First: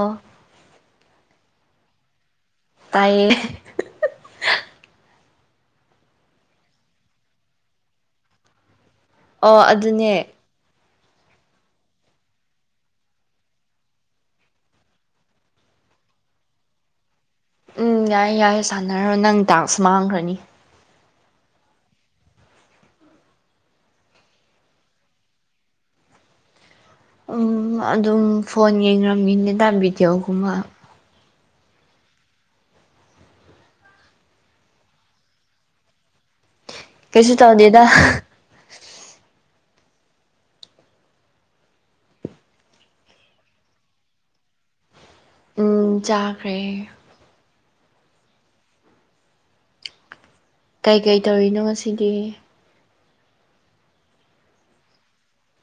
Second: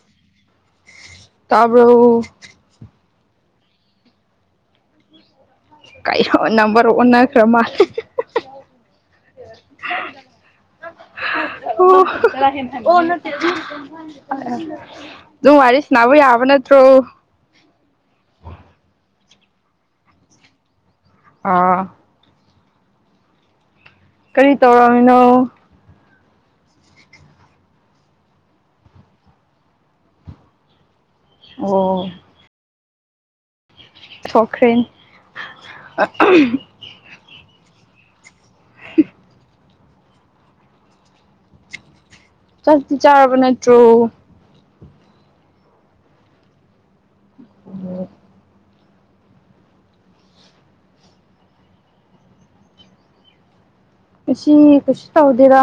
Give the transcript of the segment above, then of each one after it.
ꯑ ꯇꯕꯔ ꯇꯥꯏ ꯀ ꯅꯝꯕꯔ ꯑꯣꯟꯅꯈ꯭ꯔ ꯃꯥ ꯑꯣ ꯑꯗꯨꯅꯦ ꯎꯝ ꯑꯗꯨꯨꯝ ꯋꯥꯔꯤꯦꯁ ꯅꯅꯕ ꯌꯥꯕ ꯅ ꯇ꯭ꯔꯣ ꯎꯝ ꯌꯥꯏꯌꯦ ꯌꯥꯏ ꯁꯥꯟꯅꯔꯣ ꯅꯪ ꯗꯥꯟꯁ ꯃꯥꯡꯈ꯭ꯔꯅꯤ ꯑꯥ ꯀꯔꯤ ꯇꯧꯔꯛꯃꯤꯅꯣ ꯎꯝ ꯑꯗꯨꯝ ꯐꯣꯟ ꯌꯦꯡꯔꯃꯤꯅꯦꯗ ꯚꯗꯤꯑꯣꯒꯨꯝꯕ ꯑꯣ ꯊꯣꯈ꯭ꯔꯤ ꯀꯩꯁꯨ ꯇꯧꯗꯦꯗ ꯆꯗꯤ ꯆꯥꯕ ꯅꯠꯇ꯭ꯔꯣ ꯎꯝ ꯆꯥꯈ꯭ꯔꯦ ꯑꯣ ꯀꯩꯀꯩ ꯇꯧꯔꯤꯅꯣ ꯉꯁꯤꯒꯤ ꯑꯁꯤꯁꯤ ꯀꯁꯤ ꯇꯧꯗꯦꯔ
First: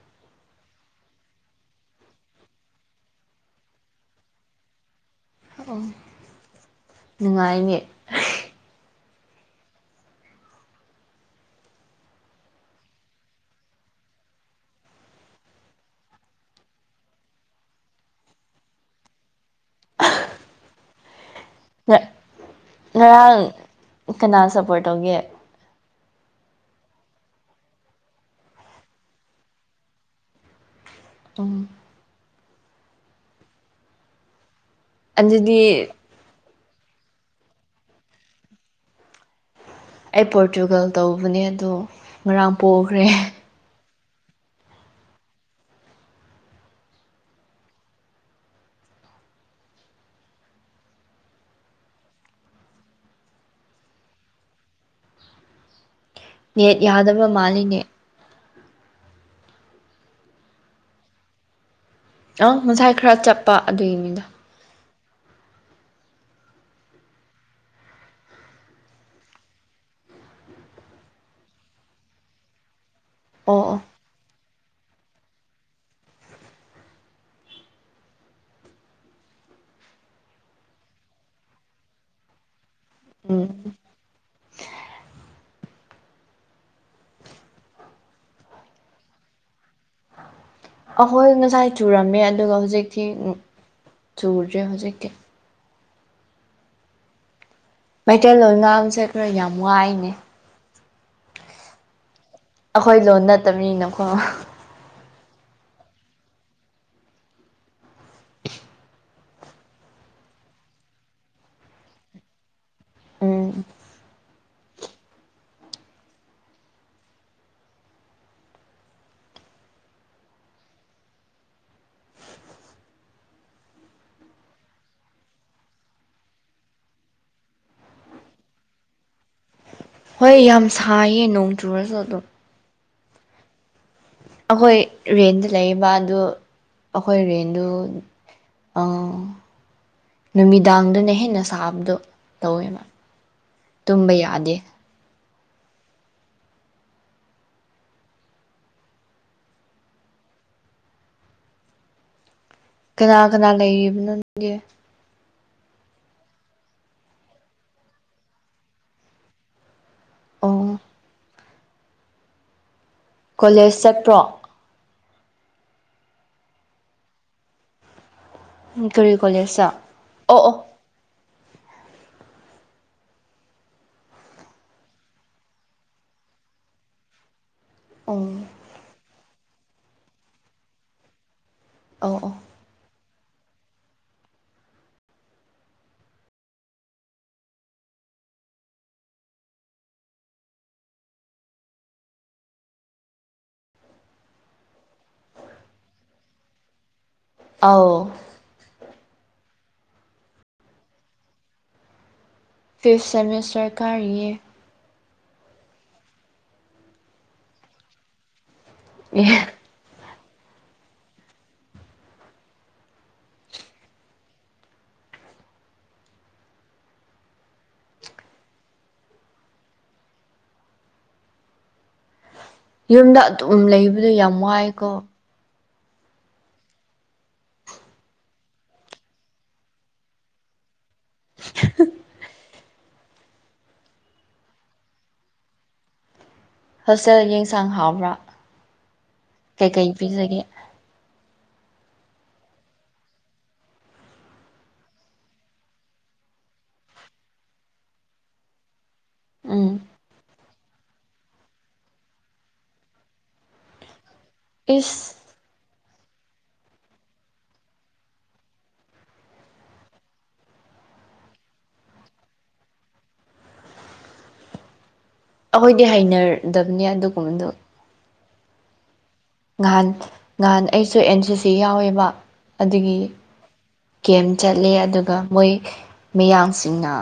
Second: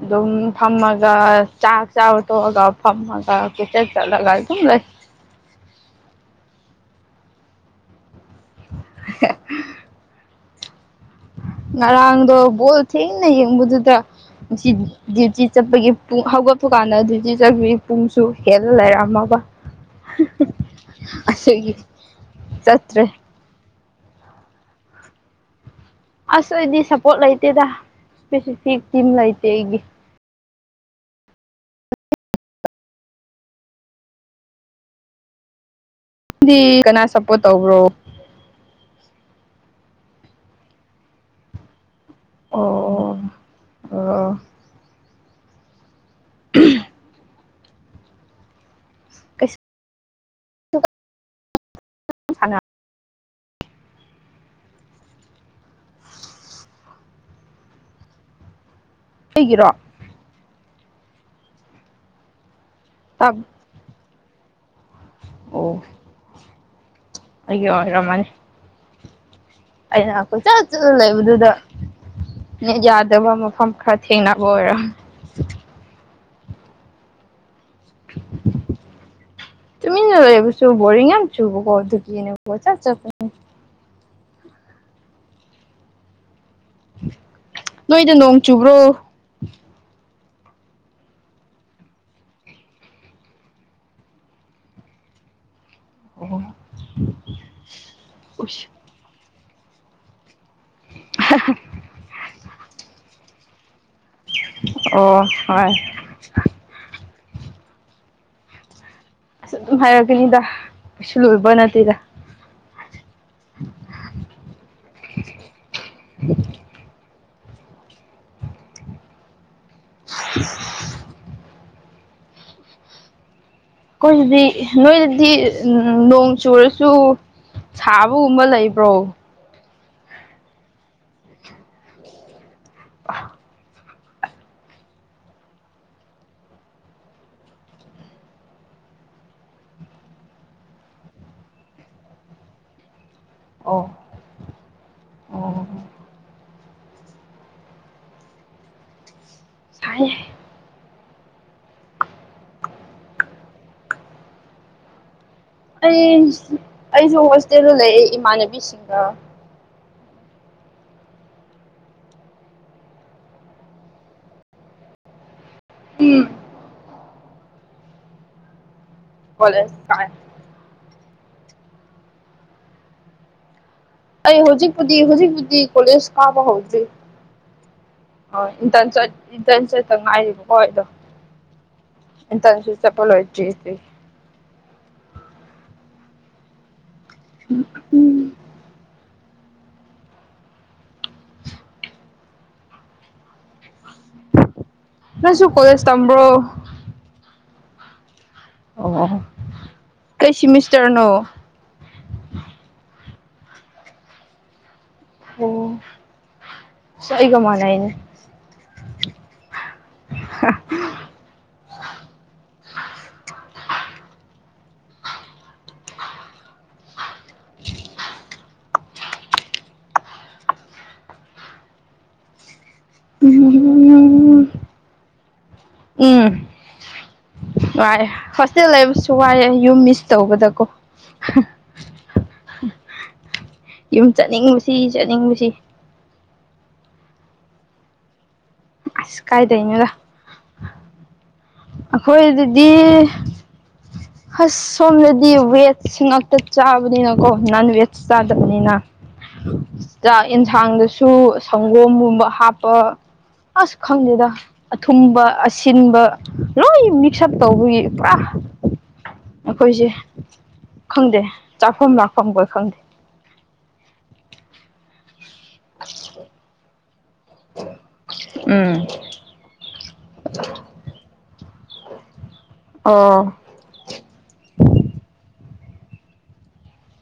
ꯑꯗꯨꯝ ꯐꯝꯃꯒ ꯆꯥꯛ ꯆꯥ ꯇꯣꯛꯑꯒ ꯐꯝꯃꯒ ꯀꯆ ꯆꯠꯂꯒ ꯑꯗꯨꯝ ꯐꯁ ꯅꯨꯡꯉꯥꯏꯅꯦ [unintelligible] ꯉꯔꯪꯗꯣ ꯣ ꯊ ꯅꯗꯨ ꯇ ꯗ꯭ꯌꯨꯇꯤ ꯆꯠꯄꯒꯤ ꯄꯨꯡ ꯍꯧꯒꯠꯄ ꯀꯥꯟꯗ ꯗ꯭ꯌꯨꯇꯤ ꯆꯠꯄꯒꯤ ꯄꯨꯡꯁꯨ ꯍꯦꯜꯂ ꯂꯩꯔꯝꯃꯒ ꯑꯁꯒꯤ ꯆꯠꯇ꯭ꯔꯦ ꯉꯔꯥꯡ ꯀꯅꯥ ꯁꯞꯄꯣꯔꯠ ꯇꯧꯒꯦ ꯑꯁ ꯑꯩꯗꯤ ꯁꯞꯄꯣꯔꯠ ꯂꯩꯇꯦꯗ ꯏꯁꯄꯦꯁꯤꯐꯤꯛ ꯇꯤꯝ ꯂꯩꯇꯦ ꯑꯩꯒꯤ ꯇꯨꯝ ꯑꯗꯨꯗꯤ ꯗꯤ ꯀꯅꯥ ꯁꯄꯣꯠ ꯇꯧꯕ꯭ꯔꯣ ꯑꯩ ꯄꯣꯔꯇꯨꯒꯜ ꯇꯧꯕꯅꯦ ꯑꯗꯣ ꯉꯔꯥꯡ ꯄꯣꯈ꯭ꯔꯦ ꯑꯣ ꯑꯣ ꯀꯩꯁ ꯀꯁꯅ ꯅꯦꯠ ꯌꯥꯗꯕ ꯃꯥꯜꯂꯤꯅꯦ ꯑꯩꯒꯤꯔꯣ ꯑ ꯉꯁꯥꯏ ꯈꯔ ꯇꯞ ꯆꯠꯄ ꯑꯗꯨꯒꯤꯅꯤꯗ ꯑꯣ ꯑꯌꯣ ꯔꯃꯅꯤ ꯑꯩꯅ ꯑꯩꯈꯣꯏ ꯆꯠ ꯆꯠꯂ ꯂꯩꯕꯗꯨꯗ ꯌꯥꯗꯕ ꯑꯣ ꯃꯐꯝ ꯑꯣ ꯈꯔ ꯊꯦꯡꯅ ꯑꯣꯏꯣꯏꯔꯝ ꯇꯃꯤꯕꯨ ꯁ ꯣꯔꯤ ꯌꯥꯝꯌꯥꯝ ꯆ ꯀꯣ ꯊ ꯆꯠ ꯆꯄ ꯎꯝ ꯅꯣꯏꯗ ꯅꯣꯡ ꯆꯨꯕ꯭ꯔꯣ ꯑꯍꯣꯏ ꯉꯁꯥꯏ ꯆꯨꯔꯝꯃꯦ ꯑꯗꯨꯒ ꯍꯧꯖꯤꯛꯇꯤ ꯑꯝ ꯆꯨꯗ꯭ꯔꯦ ꯍꯧꯖꯤꯛꯀꯤ ꯑꯣ ꯃꯩꯇꯩꯂꯣꯟ ꯎꯁ ꯉꯥꯡꯁꯦ ꯈꯔ ꯌꯥꯝ ꯋꯥꯏꯅꯦ ꯑꯩꯈꯣꯏ ꯂꯣꯟ ꯅꯠꯇꯕꯅꯤꯅꯀꯣ ꯑꯣ ꯍꯣꯏ ꯑꯟ ꯑꯁ ꯑꯗꯨꯝ ꯍꯥꯏꯔꯛꯀꯅꯤꯗ ꯀꯩꯁꯨ ꯂꯣꯏꯕ ꯅꯠꯇꯦꯗ ꯎꯝ ꯑꯟꯑꯣꯗꯤꯕꯜ ꯑꯟꯏꯟꯇꯦꯜꯂꯤꯖꯦꯕꯜ ꯑꯩꯈꯣꯏꯁꯤꯗꯤ ꯅꯣꯏꯗꯗꯤ ꯎ ꯅꯣꯡ ꯆꯨꯔꯁꯨ ꯁꯥꯕꯒꯨꯝꯕ ꯂꯩꯕ꯭ꯔꯣ ꯍꯣꯏ ꯌꯥꯝ ꯁꯥꯏꯌꯦ ꯅꯣꯡ ꯆꯨꯔꯁꯨ ꯑꯗꯨꯝ ꯑꯍ ꯑꯩꯈꯣꯏ ꯔꯦꯟꯗ ꯂꯩꯔꯤꯕ ꯑꯗꯨ ꯑꯩꯈꯣꯏ ꯔꯦꯟꯗꯨ ꯑꯥ ꯅꯨꯃꯤꯗꯥꯡꯗꯨꯅ ꯍꯦꯟꯅ ꯁꯥꯕꯗꯣ ꯇꯧꯋꯦꯕ ꯑꯣ ꯇꯨꯝꯕ ꯌꯥꯗꯦ ꯑꯣ ꯁꯥꯏ ꯀꯅꯥ ꯀꯅꯥ ꯂꯩꯔꯤꯕꯅꯣꯒꯤ ꯑꯩ ꯑꯩꯁꯨ ꯍꯣꯁꯇꯦꯜꯗ ꯂꯩ ꯏꯃꯥꯟꯅꯕꯤꯁꯤꯡꯒ ꯑꯣ ꯀꯣꯂꯦꯖ ꯆꯠꯄ꯭ꯔꯣ ꯎꯝ ꯀꯔꯤ ꯀꯣꯂꯦꯖꯇ ꯀꯣꯂꯦꯖ ꯀꯥꯏ ꯑꯣ ꯑꯣ ꯑꯩ ꯍꯧꯖꯤꯛꯄꯨꯗꯤ ꯍꯧꯖꯤꯛꯄꯨꯗꯤ ꯀꯣꯂꯦꯖ ꯀꯥꯕ ꯍꯧꯗ꯭ꯔꯤ ꯑꯣ ꯍꯣꯏ ꯏꯟꯇꯔꯟ ꯆꯠ ꯏꯟꯇꯔꯟ ꯆꯠꯇ ꯉꯥꯏꯀꯣ ꯑꯗꯣ ꯑꯧ ꯑꯧ ꯑꯦ ꯆꯁꯦꯄꯂꯣꯏꯔꯤ ꯎꯝꯍꯝ ꯅꯪꯁꯨ ꯀꯣꯂꯦꯖ ꯇꯝꯕ꯭ꯔꯣ ꯑꯥꯎ ꯑꯣ ꯑꯣ ꯀꯩ ꯁꯤꯃꯤꯁꯇꯔꯅꯣ ꯐꯤꯐ ꯁꯦꯃꯤꯁꯇꯔ ꯀꯥꯔꯤꯌꯦ ꯑꯣ ꯁ ꯑꯩꯒ ꯃꯅꯏꯅꯦ ꯏ [inaudible] ꯌꯨꯝꯗ ꯂꯩꯕꯗꯣ ꯌꯥꯝ ꯋꯥꯏꯀꯣ ꯎꯝ ꯋꯥꯏꯑꯦ ꯍꯣꯁꯇꯦꯜ ꯂꯩꯕꯁꯨ ꯋꯥꯏꯑꯦ ꯌꯨꯝ ꯃꯤꯁ ꯇꯧꯕꯗꯀꯣ [inaudible] ꯌꯨꯝ ꯆꯠꯅꯤꯡꯕꯁꯤ ꯆꯠꯅꯤꯡꯉꯕꯁꯤ ꯍꯣꯦꯜꯁꯦꯜ ꯌꯦꯟꯁꯥꯡ ꯍꯥꯎꯕ꯭ꯔꯥ ꯑꯁ ꯀꯥꯏ ꯇꯩꯩꯅꯒ ꯀꯩꯀꯩ ꯄꯤꯖꯒꯦ ꯑꯩꯈꯣꯏꯗꯗꯤ ꯑꯁ ꯁꯣꯝꯗꯗꯤ ꯚꯦꯖ ꯉꯥꯛꯇ ꯆꯥꯕꯅꯤꯅꯀꯣ ꯅꯟ ꯚꯦꯖ ꯆꯥꯗꯕꯅꯤꯅ ꯎꯝ ꯆ ꯑꯦꯟꯁꯥꯡꯗꯁꯨ ꯁꯪꯒꯣꯝꯒꯨꯝꯕ ꯍꯥꯞꯄ ꯑꯁ ꯈꯪꯗꯦꯗ ꯏꯁ ꯑꯊꯨꯝꯕ ꯑꯁꯤꯟꯕ ꯂꯣꯏ ꯃꯤꯛꯁ ꯑꯞ ꯇꯧꯕꯒꯤ ꯄꯨꯔꯥ ꯑꯩꯈꯣꯏꯁꯦ ꯈꯪꯗꯦ ꯆꯥꯛꯐꯝ ꯂꯥꯛꯐꯝ ꯀꯣꯏ ꯈꯪꯗꯦ [inaudible] ꯑꯩꯈꯣꯏꯗꯤ ꯍꯩꯅꯗꯕꯅꯦ ꯑꯗꯨꯒꯨꯝꯕꯗꯨꯣ ꯎꯝ ꯉꯍꯥꯟ ꯉꯍꯥꯟ ꯑꯩꯁꯨ ꯑꯦꯟ ꯁꯤ ꯁꯤ ꯌꯥꯎꯋꯦꯕ ꯑꯗꯨꯗꯒꯤ ꯑꯣ ꯒꯦꯝ ꯆꯠꯂꯤ ꯑꯗꯨꯒ ꯃꯣꯏ ꯃꯌꯥꯝꯡ ꯁꯤꯡꯅ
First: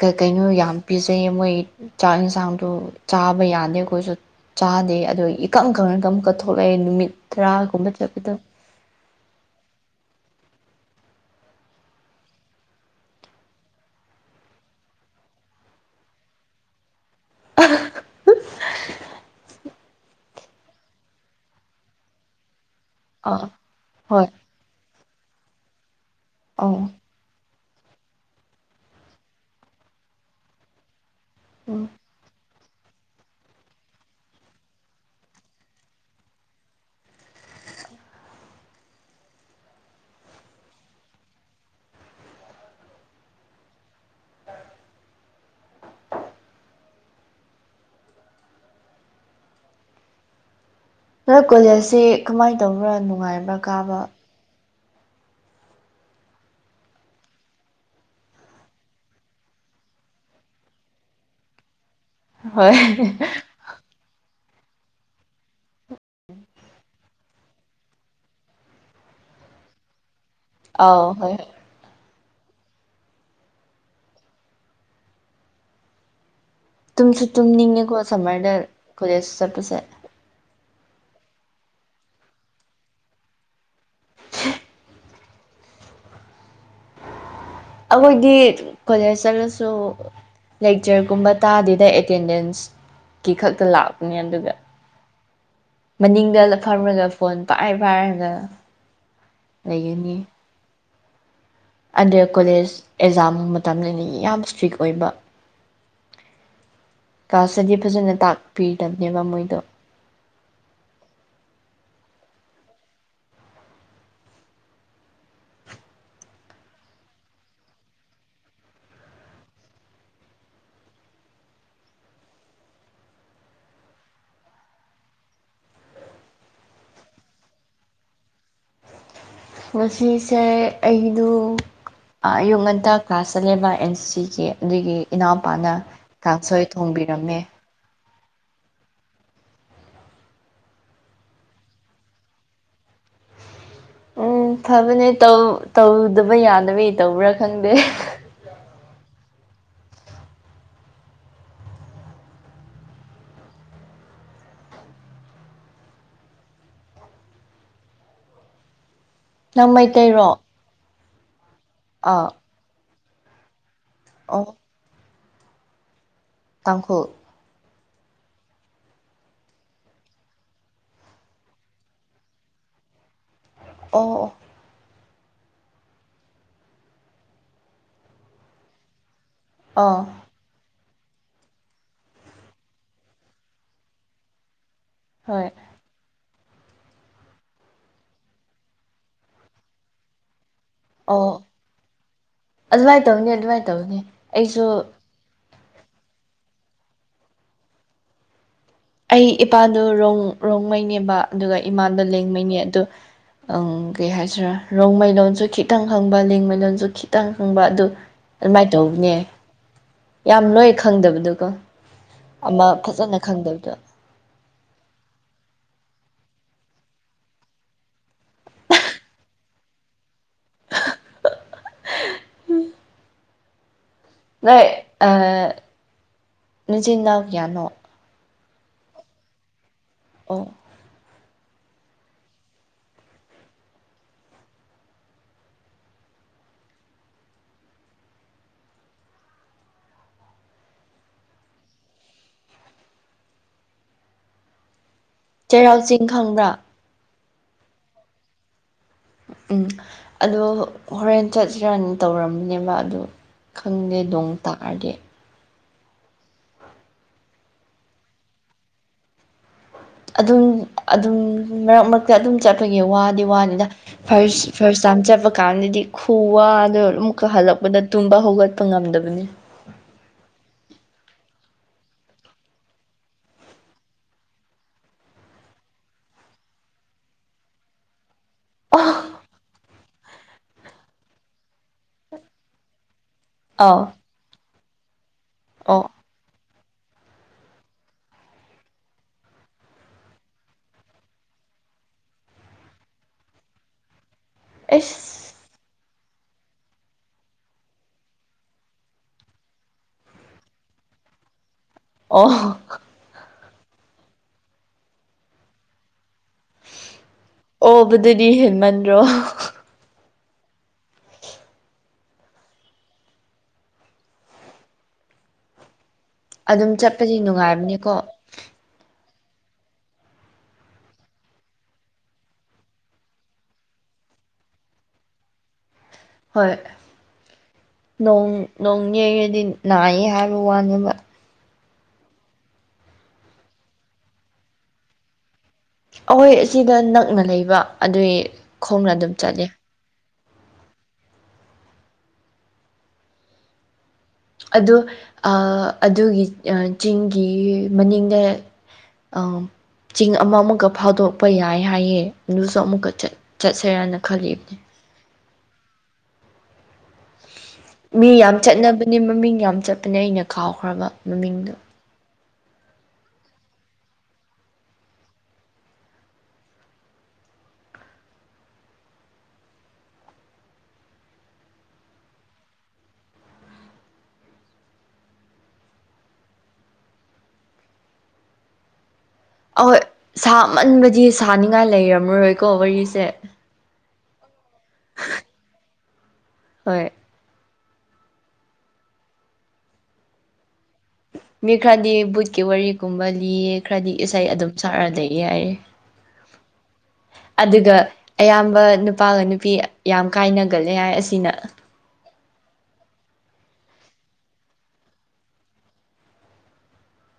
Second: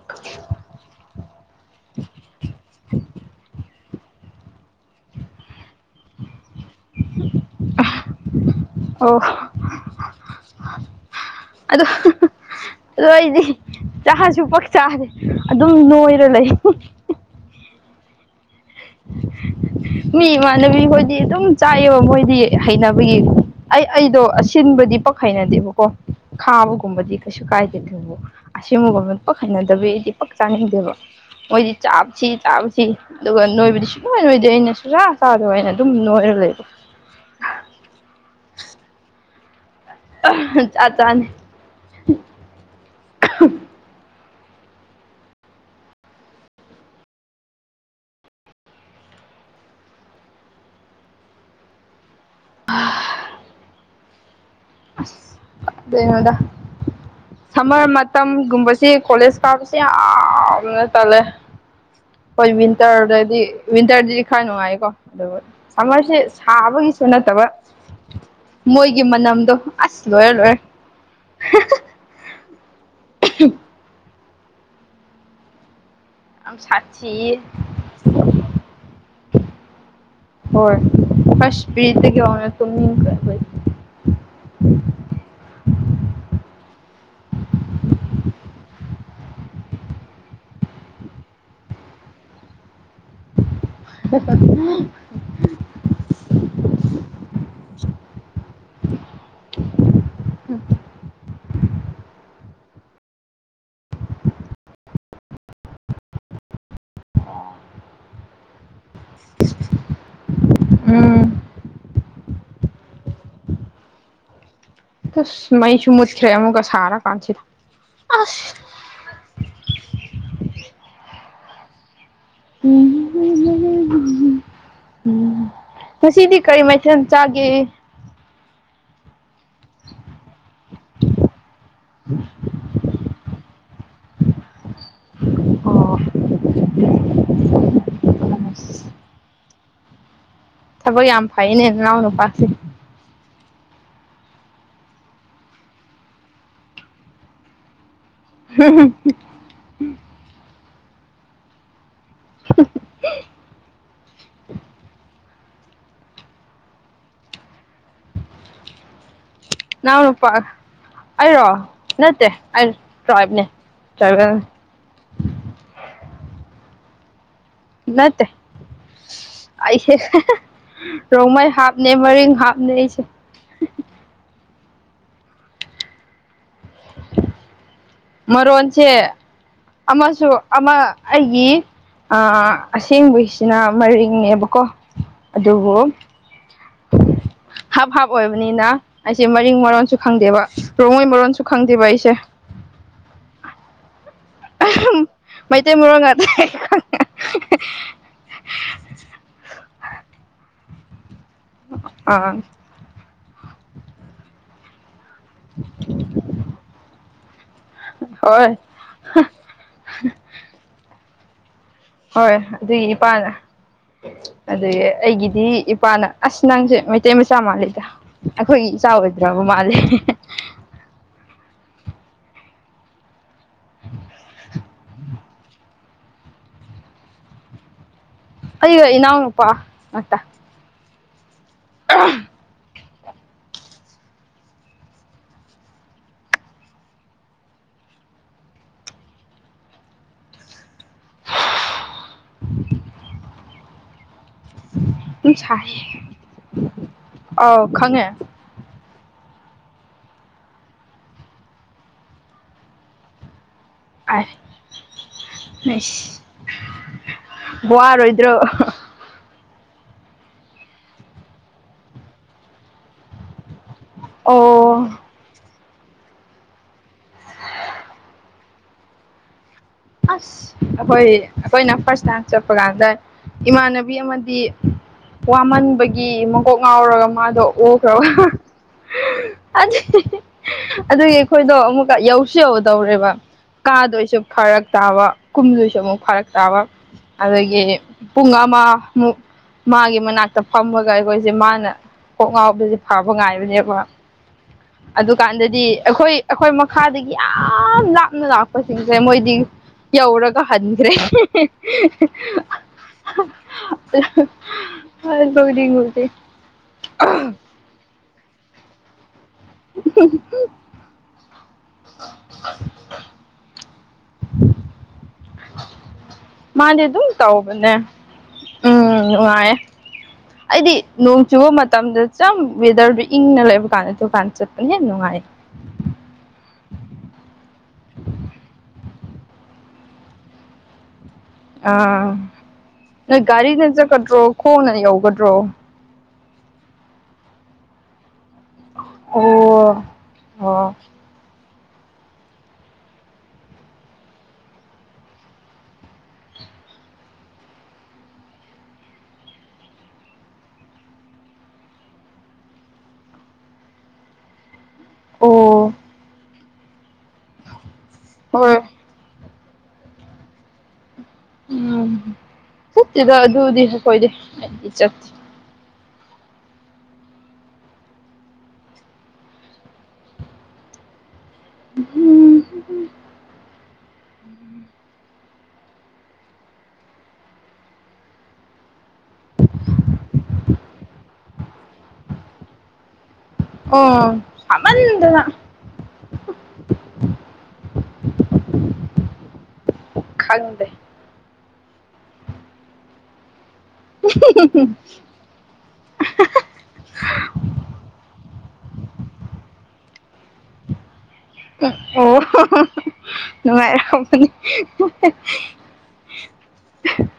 ꯀ ꯀꯩꯅꯣ ꯌꯥꯝ ꯄꯤꯖꯩꯌꯦ ꯃꯣꯏ ꯆꯥꯛ ꯌꯦꯟꯁꯥꯡꯗꯣ ꯆꯥꯕ ꯌꯥꯗꯦ ꯑꯩꯈꯣꯏꯁꯨ ꯆꯥꯗꯦ ꯑꯗꯨ ꯀꯝ ꯀꯪꯅ ꯀꯝ ꯀꯛꯊꯂꯛꯑꯦ ꯅꯨꯃꯤꯠ ꯇꯔꯥꯒꯨꯝꯕ ꯆꯠꯄꯗ ꯑꯣ ꯑꯗꯣ ꯑꯗꯨ ꯑꯩꯗꯤ ꯆꯥꯁꯨ ꯄꯛꯆꯥꯔꯦ ꯑꯗꯨꯝ ꯅꯣꯏꯔ ꯂꯩ [inaudible] ꯃꯤ ꯏꯃꯥꯟꯅꯕꯤꯈꯣꯏꯗꯤ ꯑꯗꯨꯝ ꯆꯥꯏꯑꯕ ꯃꯣꯏꯗꯤ ꯍꯩꯅꯕꯒꯤ ꯑꯥ ꯑꯩ ꯑꯩꯗꯣ ꯍꯣꯏ ꯑꯁꯤꯟꯕꯗꯤ ꯄꯛ ꯍꯩꯅꯗꯦꯕꯀꯣ ꯑꯧ ꯈꯥꯕꯒꯨꯝꯕꯖꯤ ꯀꯁꯨꯀꯥꯏ ꯑꯗꯨꯕꯨ ꯑꯁꯦꯡꯕꯒ ꯄꯛ ꯍꯩꯅꯗꯕꯤꯒꯤꯗꯤ ꯄꯛ ꯆꯥꯅꯤꯡꯗꯦꯕ ꯃꯣꯏꯗꯤ ꯎꯝ ꯆꯥꯞꯁꯤ ꯆꯥꯞꯁꯤ ꯅꯣꯏꯕꯗꯤ ꯁꯨꯃꯥꯏ ꯑꯣꯏꯗꯦ ꯑꯩꯅ ꯆꯨꯔꯨꯔꯥ ꯆꯥꯗꯕꯅ ꯑꯗꯨꯝ ꯅꯣꯏꯔ ꯂꯩꯕ [inaudible] ꯆꯥ ꯆꯅꯤ ꯅꯔ ꯀꯣꯂꯦꯖꯁꯤ ꯀꯃꯥꯏꯅ ꯇꯧꯕ꯭ꯔꯥ ꯅꯨꯡꯉꯥꯏꯕ꯭ꯔꯥ ꯀꯥꯕ ꯑ ꯑꯗꯨꯉꯣꯗ ꯁꯝꯃꯔ ꯃꯇꯝꯒꯨꯝꯕꯕꯁꯤ ꯀꯣꯂꯦꯖ ꯀꯥꯕꯕꯁꯤ ꯌꯥꯝꯅ ꯇꯜꯂꯦ ꯍꯣꯏ ꯋꯤꯟꯇꯔꯗꯗꯤ ꯋꯤꯟꯇꯔꯗꯗꯤ ꯈꯔ ꯅꯨꯡꯉꯥꯏꯀꯣ ꯑꯗꯨ ꯁꯃꯔꯁꯦ ꯁꯥꯕꯒꯤꯁꯨ ꯅꯠꯇꯕ ꯃꯣꯏꯒꯤ ꯃꯅꯝꯗꯣ ꯑꯁ ꯂꯣꯏꯔꯦ ꯂꯣꯏꯔꯦ ꯑꯥꯎ ꯍꯣꯏ [inaudible] ꯌꯥꯝ ꯇꯨꯝꯁꯨ ꯁꯥꯊꯤꯌꯦ ꯇꯨꯝꯅꯤꯡꯉꯦꯀꯣ ꯁꯝꯃꯔꯗ ꯀꯣꯂꯦꯖ ꯆꯠꯄꯁꯦ ꯍꯣꯏ ꯐꯁ ꯐꯗ ꯋꯥꯅ [inaudible] [inaudible] ꯑꯩꯈꯣꯏꯗꯤ ꯀꯣꯂꯦꯖ ꯆꯠꯂꯁꯨ ꯂꯦꯛꯆꯔꯒꯨꯝꯕ ꯇꯥꯗꯦꯗ ꯑꯦꯇꯦꯟꯗꯦꯟꯁꯀꯤꯈꯛ ꯂꯥꯛꯄꯅꯤ ꯑꯗꯨꯒ ꯃꯅꯤꯡꯗ ꯐꯝꯔꯒ ꯐꯣꯟ ꯄꯥꯏꯔꯦ ꯄꯥꯏꯔꯒ ꯂꯩꯒꯅꯤ ꯑꯟꯗꯔ ꯀꯣꯂꯦꯖ ꯑꯦꯛꯖꯥꯝ ꯃꯇꯝ ꯅꯤꯅ ꯌꯥꯝ ꯏꯁꯇ꯭ꯔꯤꯛ ꯑꯣꯏꯕ ꯀ꯭ꯂꯥꯁꯇꯗꯤ ꯐꯖꯅ ꯇꯥꯛꯄꯤ ꯇꯕꯅꯦꯕ ꯃꯣꯏꯗꫭ ꯎꯝ ꯎꯁ ꯃꯩꯁꯨ ꯃꯨꯠꯈ꯭ꯔꯦ ꯑꯃꯨꯛꯀ ꯁꯥꯔꯥ ꯀꯥꯟꯁꯤꯗ ꯑꯁ [inaudible] [inaudible] ꯎꯝ ꯉꯁꯤꯗꯤ ꯀꯔꯤ ꯃꯥꯊꯦꯜ ꯆꯥꯒꯦ ꯉꯁꯤꯁꯦ ꯑꯩꯗꯨ ꯑꯌꯨꯛ ꯉꯟꯇꯥ ꯀ꯭ꯂꯥꯁ ꯆꯟꯂꯦꯕ ꯑꯦꯟ ꯁꯤꯒꯤ ꯑꯗꯨꯒꯤ ꯏꯅꯥꯎꯄꯥꯅ ꯑꯣ ꯀꯥꯡꯁꯣꯏ ꯊꯣꯡꯕꯤꯔꯝꯃꯦ ꯑꯝ ꯊꯕꯛ ꯌꯥꯝ ꯐꯩꯅꯦ ꯅꯅꯥꯎ ꯅꯨꯄꯥꯁꯦ ꯎꯝ ꯐꯕꯅꯦ ꯇꯧ ꯇꯧꯗꯕ ꯌꯥꯗꯕꯒꯤ ꯇꯧꯕ꯭ꯔꯥ ꯈꯪꯗꯦ [inaudible] [inaudible] ꯅꯪ ꯅꯅꯥꯎ ꯃꯩꯇꯩꯔꯣ ꯅꯨꯄꯥ ꯑꯩꯔꯣ ꯅꯠꯇꯦ ꯑꯥ ꯑꯩ ꯇ꯭ꯔꯥꯏꯕꯅꯦ ꯇ꯭ꯔꯥꯏꯕꯦꯜ ꯑꯣ ꯇꯥꯡꯈꯨꯜ ꯅꯠꯇꯦ ꯑꯩꯁꯦ ꯔꯣꯡꯃꯩ ꯍꯥꯞꯅꯦ ꯃꯔꯤꯡ ꯍꯥꯞꯅꯦ ꯑꯩꯁꯦ ꯑꯣ ꯑꫭ ꯃꯔꯣꯟꯁꯦ ꯑꯥ ꯑꯃꯁꯨ ꯑꯃ ꯑꯩꯒꯤ ꯑꯥ ꯑꯁꯦꯡꯕꯩꯁꯤꯅ ꯃꯔꯤꯡꯅꯦꯕꯀꯣ ꯍꯣꯏ ꯑꯗꯨꯕꯨ ꯍꯥꯞ ꯍꯥꯞ ꯑꯣꯏꯕꯅꯤꯅ ꯑꯩꯁꯦ ꯃꯔꯤꯡ ꯃꯔꯣꯟꯁꯨ ꯈꯪꯗꯦꯕ ꯄꯣꯉꯣꯏ ꯑꯣ ꯃꯔꯣꯟꯁꯨ ꯈꯪꯗꯦꯕ ꯑꯩꯁꯦ ꯑꯗꯨꯃꯥꯏꯅ ꯇꯧꯅꯤ ꯑꯗꯨꯃꯥꯏꯅ ꯇꯧꯅꯤ ꯑꯩꯁꯨ ꯃꯩꯇꯩ ꯃꯣꯡ ꯉꯗ ꯑꯩ ꯏꯄꯥꯗꯣ ꯔꫭꯡ ꯔꯣꯡꯃꯩꯅꯦꯕ ꯑꯗꯨꯒ ꯏꯃꯥꯗꯣ ꯑꯥ ꯂꯦꯡꯃꯩꯅꯦ ꯑꯗꯨ ꯪ ꯀꯩ ꯍꯥꯏꯁꯤꯔꯥ ꯔꯣꯡꯃꯩ ꯂꯣꯟꯁꯨ ꯈꯤꯇꯪ ꯈꯪꯕ ꯂꯦꯡꯃꯩꯂꯣꯟ ꯁꯨ ꯈꯤꯇꯪ ꯈꯪꯕ ꯑꯗꯨ ꯍꯣꯏ ꯑꯗꯨꯃꯥꯏꯅ ꯇꯧꯕꯅꯦ ꯌꯥꯝ ꯂꯣꯏ ꯈꯪꯗꯕꯗꯨꯀꯣ ꯍꯣꯏ ꯑꯃ ꯑꯗꯨꯒꯤ ꯐꯖꯅ ꯏꯄꯥꯅ ꯈꯪꯗꯕꯗꫭ ꯑꯗꯨꯒꯤ ꯑꯩꯒꯤꯗꯤ ꯏꯄꯥꯅ ꯑꯁ ꯅꯪꯁꯦ ꯃꯩꯇꯩ ꯃꯆꯥ ꯃꯥꯜꯂꯤꯗ ꯑꯩꯈꯣꯏꯒꯤ ꯏꯆꯥ ꯑꫭꯏꯗ꯭ꯔꯥꯕ ꯃꯥꯂꯤ [inaudible] ꯑ ꯅꯆꯤꯟꯅꯥꯎ ꯀꯌꯥꯅꯣ ꯑꯩꯒ ꯏꯅꯥꯎꯄꯥ ꯃꯠꯇ ꯑꯣ [inaudible] [inaudible] ꯎ ꯁ ꯆꯩꯔꯥꯎ ꯆꯤꯡ ꯈꯪꯕ꯭ꯔꯥ ꯑꯥꯎ ꯈꯉꯦ ꯎꯝ ꯑꯗꯣ ꯍꯣꯔꯦꯟ ꯆꯠꯁꯤꯔꯥꯅ ꯇꯧꯔꯝꯕꯅꯦꯕ ꯑꯗꯨꯗ ꯈꯪꯗꯦ ꯑꯥꯏ ꯅꯣꯡ ꯇꯥꯑꯗꯤ ꯋꯥꯔꯣꯏꯗ꯭ꯔꯣ ꯑꯗꯨꯝ ꯑꯗꯨꯝ ꯃꯔꯛ ꯃꯔꯛꯇ ꯑꯗꯨꯝ ꯆꯠꯄꯒꯤ ꯋꯥꯗꯤ ꯋꯥꯗꯦꯗ ꯐꯥꯔꯁ ꯐꯥꯔꯁ ꯑꯣ ꯇꯥꯏꯝ ꯆꯠꯄ ꯀꯥꯟꯗꯗꯤ ꯈꯨ ꯋꯥꯗꯨ ꯑꯃꯨꯛꯀ ꯍꯜꯂꯛꯄꯗ ꯇꯨꯝꯕ ꯍꯧꯒꯠꯄ ꯉꯝꯗꯕꯅꯤ ꯑꯁ ꯑꯩꯈꯣꯏ ꯑꯩꯈꯣꯏꯅ ꯐꯥꯔꯁ ꯇꯥꯏꯝ ꯆꯠꯄ ꯀꯥꯟꯗ ꯏꯃꯥꯟꯅꯕꯤ ꯑꯃꯗꯤ ꯋꯥꯃꯟꯕꯒꯤ ꯃꯀꯣꯛ ꯉꯥꯎꯔꯒ ꯃꯥꯗꯣ ꯎꯈ꯭ꯔꯕ ꯑꯥꯎ ꯑꯗꯨꯒꯤ ꯑꯩꯈꯣꯏꯗꯣ ꯑꯃꯨꯛꯀ ꯌꯧꯁꯨ ꯌꯧꯗꯧꯔꯦꯕ ꯀꯥꯗꯣꯏꯁꯨ ꯐꯔꯛ ꯇꯥꯕ ꯀꯨꯝꯗꯣꯏꯁꯨ ꯑꯣ ꯑꯃꯨꯛ ꯐꯔꯛ ꯇꯥꯕ ꯑꯗꯨꯗꯒꯤ ꯄꯨꯉꯃ ꯃꯥꯒꯤ ꯃꯅꯥꯛꯇ ꯐꯝꯃꯒ ꯑꯩꯈꯣꯏꯁꯦ ꯃꯥꯅ ꯄꯣꯛ ꯉꯥꯎꯗꯁꯦ ꯐꯕ ꯉꯥꯏꯕꯅꯦꯕ ꯑꯩꯁ ꯑꯗꯨꯀꯥꯟꯗꯗꯤ ꯑꯩꯈꯣꯏ ꯑꯩꯈꯣꯏ ꯃꯈꯥꯗꯒꯤ ꯌꯥꯝ ꯂꯥꯞꯅ ꯂꯥꯛꯄꯁꯤꯡꯁꯦ ꯃꯣꯏꯗꯤ ꯌꯥꯎꯔꯒ ꯍꯟ꯭ꯔꯦ ꯑꯣ ꯑ ꯐꯗꯤꯉꯗꯦ ꯑꯗꯨꯗꯤ ꯍꯦꯟꯃꯟꯗ꯭ꯔꯣ [unintelligible] [unintelligible] ꯃꯥꯗꯤ ꯑꯗꯨꯝ ꯆꯠꯄꯗꯤ ꯇꯧꯕꯅꯦ ꯅꯨꯡꯉꯥꯏꯕꯅꯤꯀꯣ ꯎꯝ ꯅꯨꯡꯉꯥꯏꯌꯦ ꯑꯩꯗꯤ ꯅꯣꯡ ꯆꯨꯕ ꯃꯇꯝꯗ ꯆ ꯋꯦꯗꯔꯗꯨ ꯏꯪꯅ ꯂꯩꯕ ꯀꯥꯟꯗ ꯗꯨꯀꯥꯟꯗ ꯆꯠꯄꯅ ꯍꯦꯟꯅ ꯅꯨꯡꯉꯥꯏ [unintelligible] ꯍꯣꯏ ꯣꯡ ꯅꯣꯡ ꯌꯩꯔꯗꯤ ꯅꯥꯏꯏ ꯍꯥꯏꯕ ꯋꯥꯅꯦꯅꯕ ꯑꯥ ꯅꯣꯏ ꯒꯥꯔꯤꯅ ꯆꯠꯀꯗ꯭ꯔꯣ ꯈꯣꯡꯅ ꯌꯧꯒꯗ꯭ꯔꯣ ꯑꯩꯈꯣꯏ ꯑꯁꯤꯗ ꯅꯛꯅ ꯂꯩꯕ ꯑꯗꯨꯏ ꯈꯣꯡꯅ ꯑꯗꯨꯝ ꯆꯠꯂꯤ ꯑꯣ ꯑꯣ ꯑꯣ ꯑꯗꯨꯒꯤ ꯆꯤꯡꯒꯤ ꯃꯅꯤꯡꯗ ꯑ ꯆꯤꯡ ꯑꯃ ꯑꯃꯨꯛꯒ ꯐꯥꯗꯣꯛꯄ ꯌꯥꯏ ꯍꯥꯏꯌꯦꯦ ꯑꯗꯨꯁꯨ ꯑꯃꯨꯛꯀ ꯆꯠꯁꯦꯔꯅ ꯈꯜꯂꯤꯕꯅꯦ ꯑꯣ ꯃꯤ ꯌꯥꯝ ꯍꯣꯏ ꯆꯠꯅꯕꯅꯦ ꯃꯃꯤꯡ ꯌꯥꯝ ꯆꯠꯄꯅꯦ ꯑꯩꯅ ꯀꯥꯎꯈ꯭ꯔꯕ ꯃꯃꯤꯡꯗꯣ ꯎꯝ ꯆꯠꯇꯦꯗ ꯑꯗꯨꯗꯤ ꯑꯩ ꯀꯣꯏꯗꯦ ꯑꯩꯗꯤ ꯆꯠꯇꯦ ꯍꯝ ꯑꯍꯣꯏ ꯁꯥꯃꯟꯕꯗꯤ ꯁꯥꯅꯤꯡꯉꯥꯏ ꯂꯩꯔꯝꯃꯔꯣꯏꯀꯣ ꯋꯥꯔꯤꯁꯦ ꯑꯣ ꯆꯃꯟꯗꯗ ꯍꯣꯏ ꯈꯒꯗ ꯃꯤꯈꯥꯗꯤ ꯕꯨꯠꯀꯤ ꯋꯥꯔꯤꯒꯨꯝꯕ ꯂꯤ ꯈꯔꯗꯤ ꯏꯁꯩ ꯑꯗꯨꯝ ꯁꯛꯔꯗ ꯌꯥꯏꯔꯦ ꯑꯗꯨꯒ ꯑꯌꯥꯝꯕ ꯅꯨꯄꯥꯒ ꯅꯨꯄꯤ ꯌꯥꯝ ꯀꯥꯏꯅꯒꯂꯦ ꯍꯥꯏ ꯑꯁ ꯑꯣ ꯅꯨꯡꯉꯥꯏ ꯀꯝꯄꯅꯤ [unintelligible]